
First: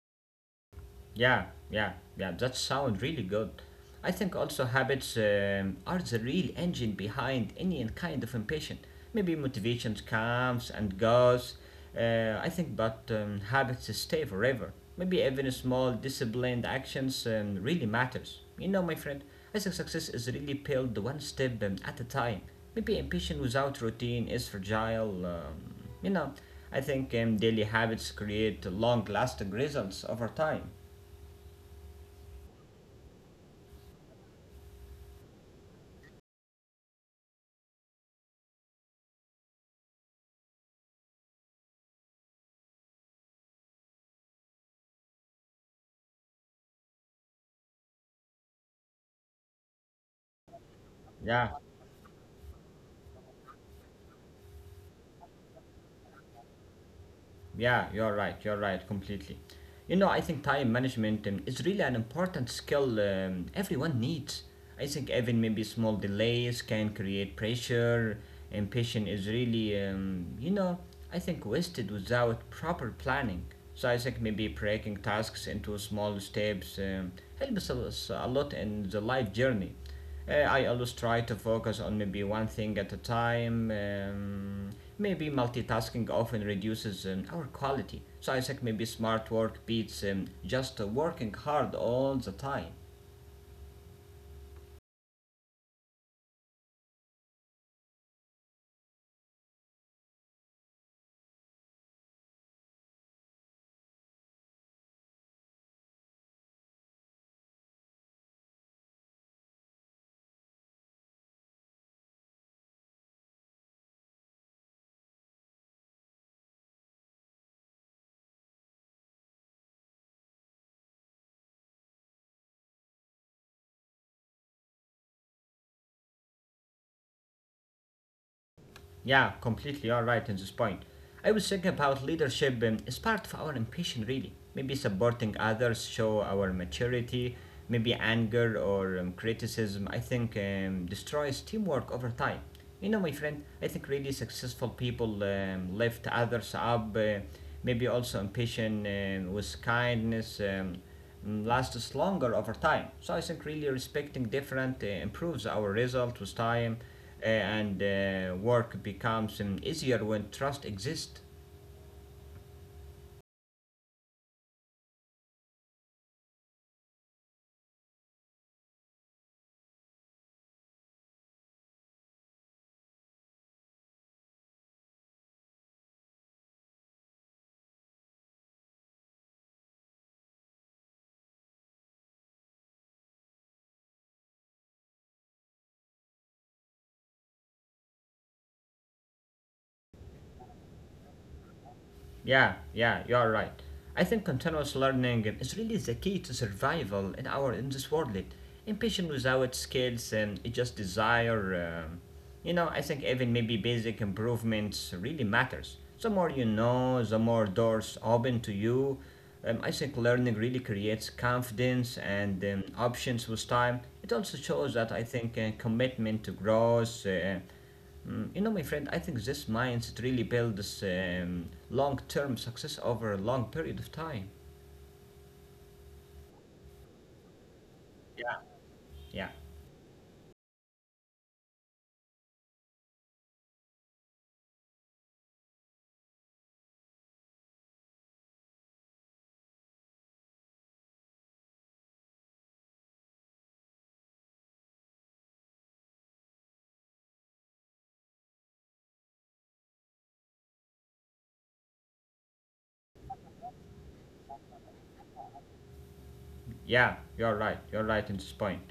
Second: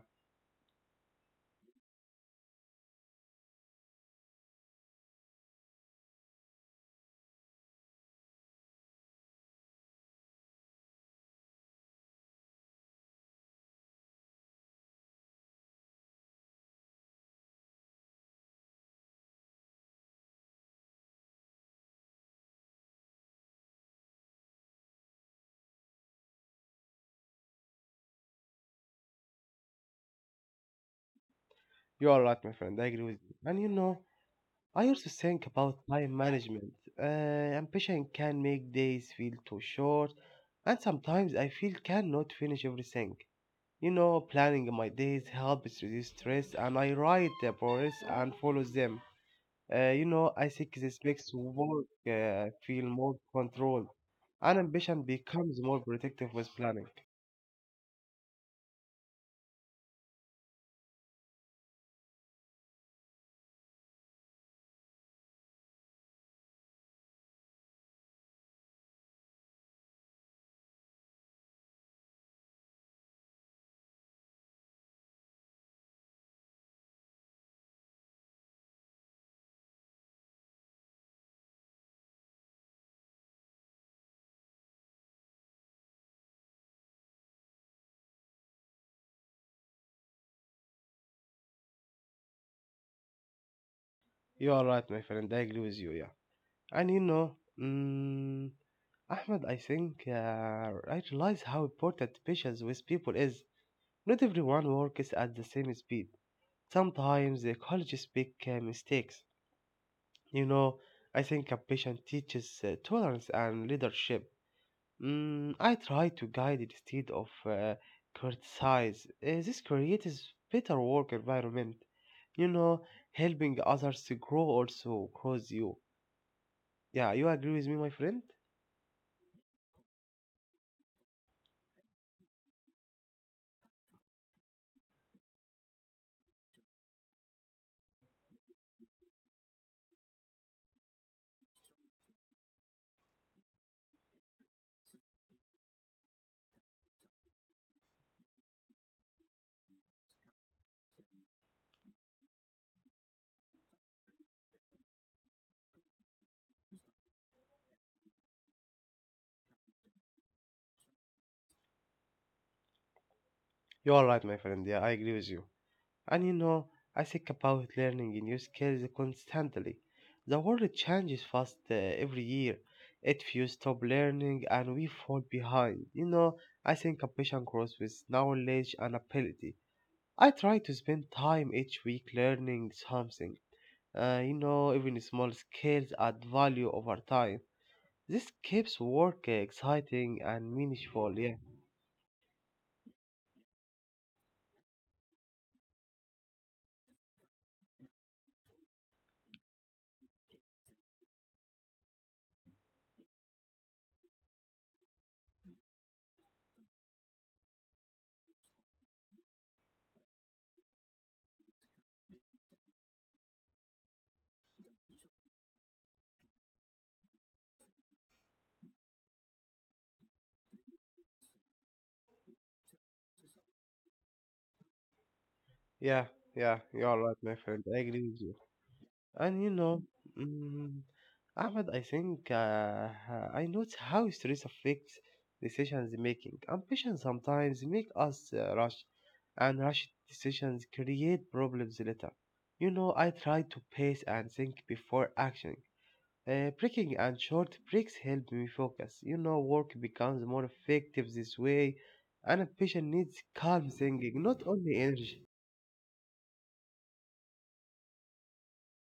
Speaker 1: Yeah, yeah, yeah, that sounds really good. I think also habits are the real engine behind any kind of impatient. Maybe motivations comes and goes. I think, but habits stay forever. Maybe even small disciplined actions really matters. You know, my friend, I think success is really built one step at a time. Maybe impatient without routine is fragile. You know, I think daily habits create long-lasting results over time.
Speaker 2: You are right, my friend. I agree with you. And you know, I also think about time management. Uh, Ambition can make days feel too short, and sometimes I feel cannot finish everything. You know, planning my days helps reduce stress, and I write the progress and follow them. You know, I think this makes
Speaker 1: Yeah,
Speaker 2: work feel more controlled, and ambition becomes more protective with planning.
Speaker 1: yeah, you're right, completely. You know, I think time management is really an important skill everyone needs. I think even maybe small delays can create pressure, and patience is really, you know, I think wasted without proper planning. So I think maybe breaking tasks into small steps helps us a lot in the life journey. I always try to focus on maybe one thing at a time. Maybe multitasking often reduces our quality. So I think maybe smart work beats just working hard all the time.
Speaker 2: You are right, my friend. I agree with you. Yeah. And you know, mm, Ahmed, I realize how important patience with people is. Not everyone works at the same speed. Sometimes the colleges make mistakes. You know, I think a patient teaches tolerance and leadership. Mm, I try to guide instead of criticize. This creates better work environment. You know, helping others to grow also grows you. Yeah, you agree with me, my friend?
Speaker 1: Yeah, completely. You're right in this point. I was thinking about leadership as part of our ambition, really. Maybe supporting others show our maturity. Maybe anger or criticism, I think, destroys teamwork over time. You know, my friend, I think really successful people lift others up. Maybe also ambition with kindness lasts longer over time. So I think really respecting different improves our result with time and work becomes easier when trust exists.
Speaker 2: You are right, my friend. Yeah, I agree with you. And you know, I think about learning new skills constantly. The world changes fast every year. If you stop learning and we fall behind, you know, I think ambition grows with knowledge and ability. I try to spend time each week learning something. You know, even small skills add value over time. This keeps work exciting and meaningful. Yeah,
Speaker 1: Yeah, yeah, you are right. I think continuous learning is really the key to survival in our in this world. Impatience without skills and it just desire. I think even maybe basic improvements really matters. The more you know, the more doors open to you. I think learning really creates confidence and options with time. It also shows that I think commitment to growth. You know, my friend, I think this mindset really builds long-term success over a long period of time.
Speaker 2: yeah, yeah. You are right, my friend. I agree with you.
Speaker 1: Yeah.
Speaker 2: And you know, mm, Ahmed, I notice how stress affects decisions making. Ambition sometimes make us rush, and rushed decisions create problems later. You know, I try to pace and think before acting. Breaking and short breaks help me focus. You know, work becomes more effective this way, and ambition needs calm thinking, not only energy.
Speaker 1: Yeah, you're right. You're right in this point.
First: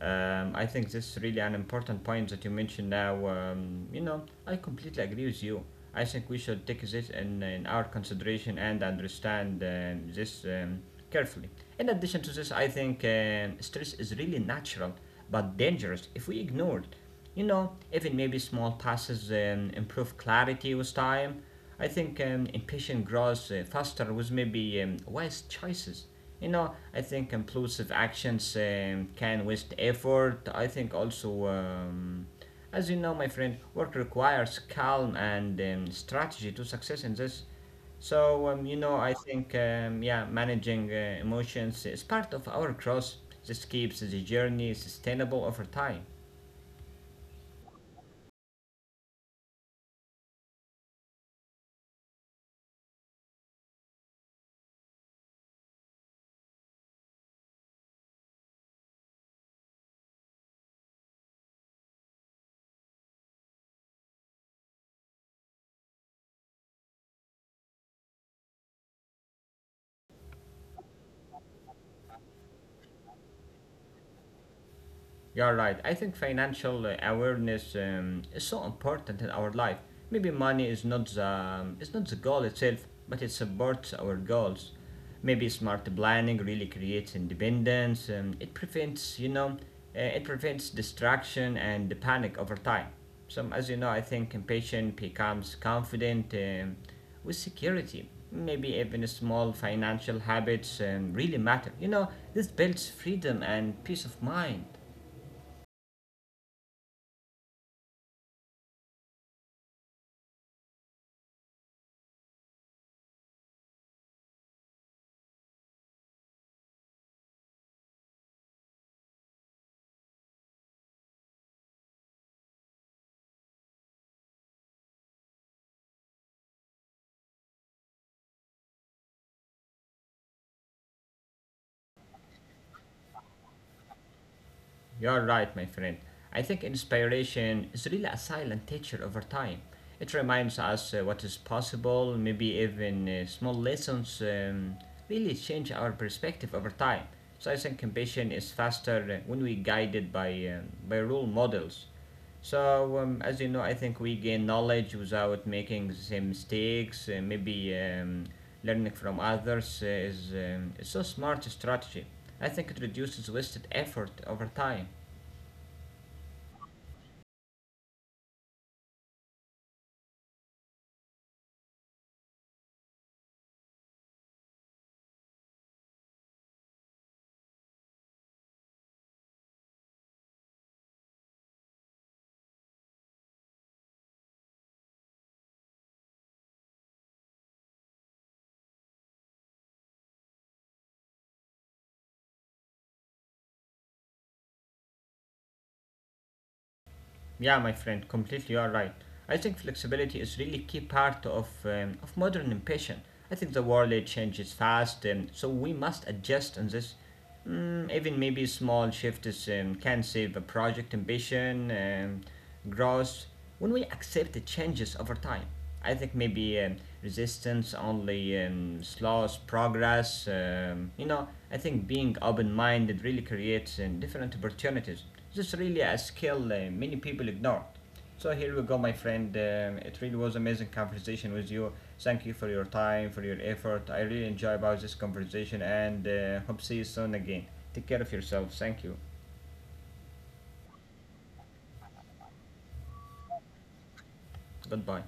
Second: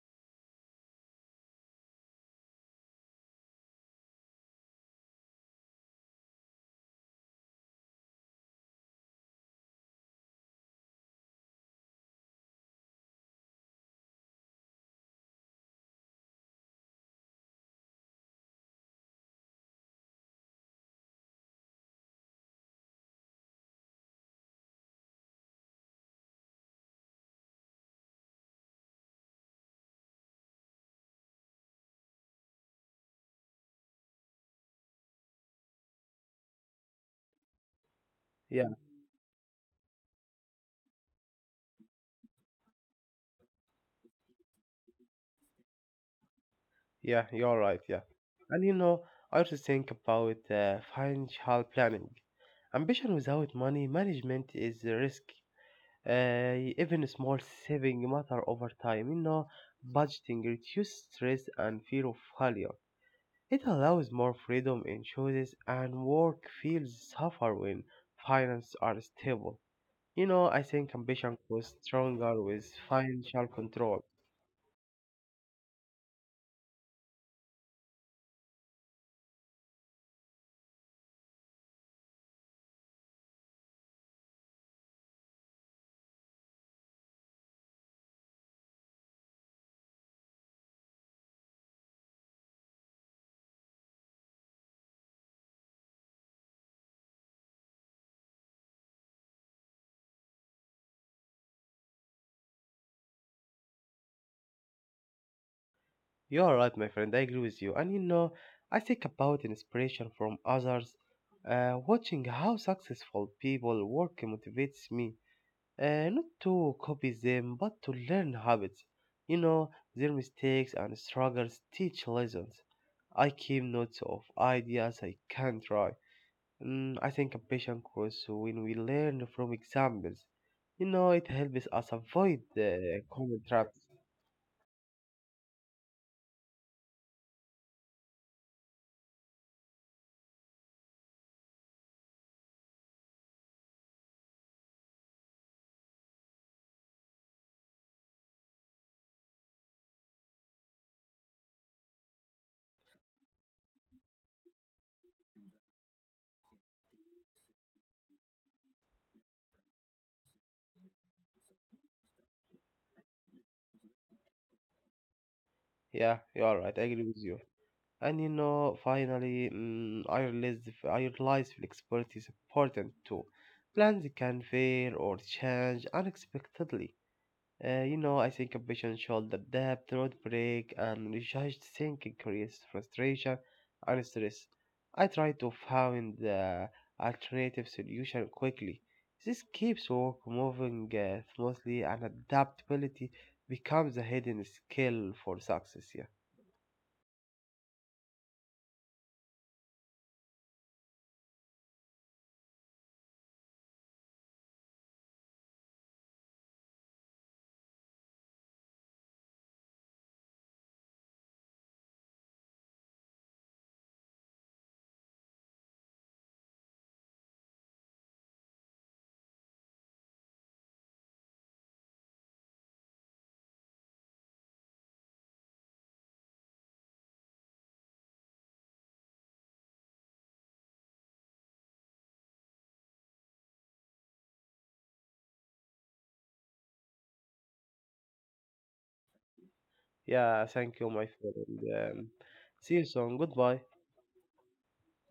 Speaker 1: I think this is really an important point that you mentioned now. I completely agree with you. I think we should take this in our consideration and understand this carefully. In addition to this, I think stress is really natural but dangerous if we ignore it. You know, even maybe small passes improve clarity with time. I think impatient grows faster with maybe wise choices. You know, I think inclusive actions can waste effort. I think also, as you know, my friend, work requires calm and strategy to success in this. So, I think, yeah, managing emotions is part of our cross. This keeps the journey sustainable over time.
Speaker 2: Yeah, you're right. Yeah. And you know, I also think about financial planning. Ambition without money management is a risk. Uh, Even small saving matter over time. You know, budgeting reduces stress and fear of failure. It allows more freedom in choices, and work feels suffer when finances are stable. You know, I think ambition grows stronger with financial control.
Speaker 1: You're right. I think financial awareness is so important in our life. Maybe money is not the it's not the goal itself, but it supports our goals. Maybe smart planning really creates independence. It prevents it prevents distraction and the panic over time. So as you know, I think impatient becomes confident with security. Maybe even small financial habits really matter. You know, this builds freedom and peace of mind.
Speaker 2: You are right, my friend. I agree with you. And you know, I think about inspiration from others. Watching how successful people work motivates me. Not to copy them, but to learn habits. You know, their mistakes and struggles teach lessons. I keep notes of ideas I can try. Mm, I think ambition grows when we learn from examples. You know, it helps us avoid the common traps.
Speaker 1: You're right, my friend. I think inspiration is really a silent teacher over time. It reminds us what is possible, maybe even small lessons really change our perspective over time. So I think ambition is faster when we guided by role models. So, as you know, I think we gain knowledge without making the same mistakes. Maybe learning from others is a smart strategy. I think it reduces wasted effort over time.
Speaker 2: Yeah, you are right. I agree with you. And you know, finally, mm, I realized flexibility is important too. Plans can fail or change unexpectedly. You know, I think a patient should adapt, road break, and recharged thinking creates frustration and stress. I try to find the alternative solution quickly. This keeps work moving smoothly, and adaptability becomes a hidden skill for success. Yeah.
Speaker 1: Yeah, my friend, completely you are right. I think flexibility is really key part of modern ambition. I think the world changes fast, so we must adjust on this. Even maybe small shifts can save a project ambition, growth. When we accept the changes over time, I think maybe resistance only slows progress. I think being open minded really creates different opportunities. This is really a skill many people ignore. So here we go, my friend. It really was amazing conversation with you. Thank you for your time, for your effort. I really enjoy about this conversation, and hope see you soon again. Take care of yourself. Thank you.
Speaker 2: Yeah, thank you, my friend. See you soon. Goodbye.
Speaker 1: Goodbye.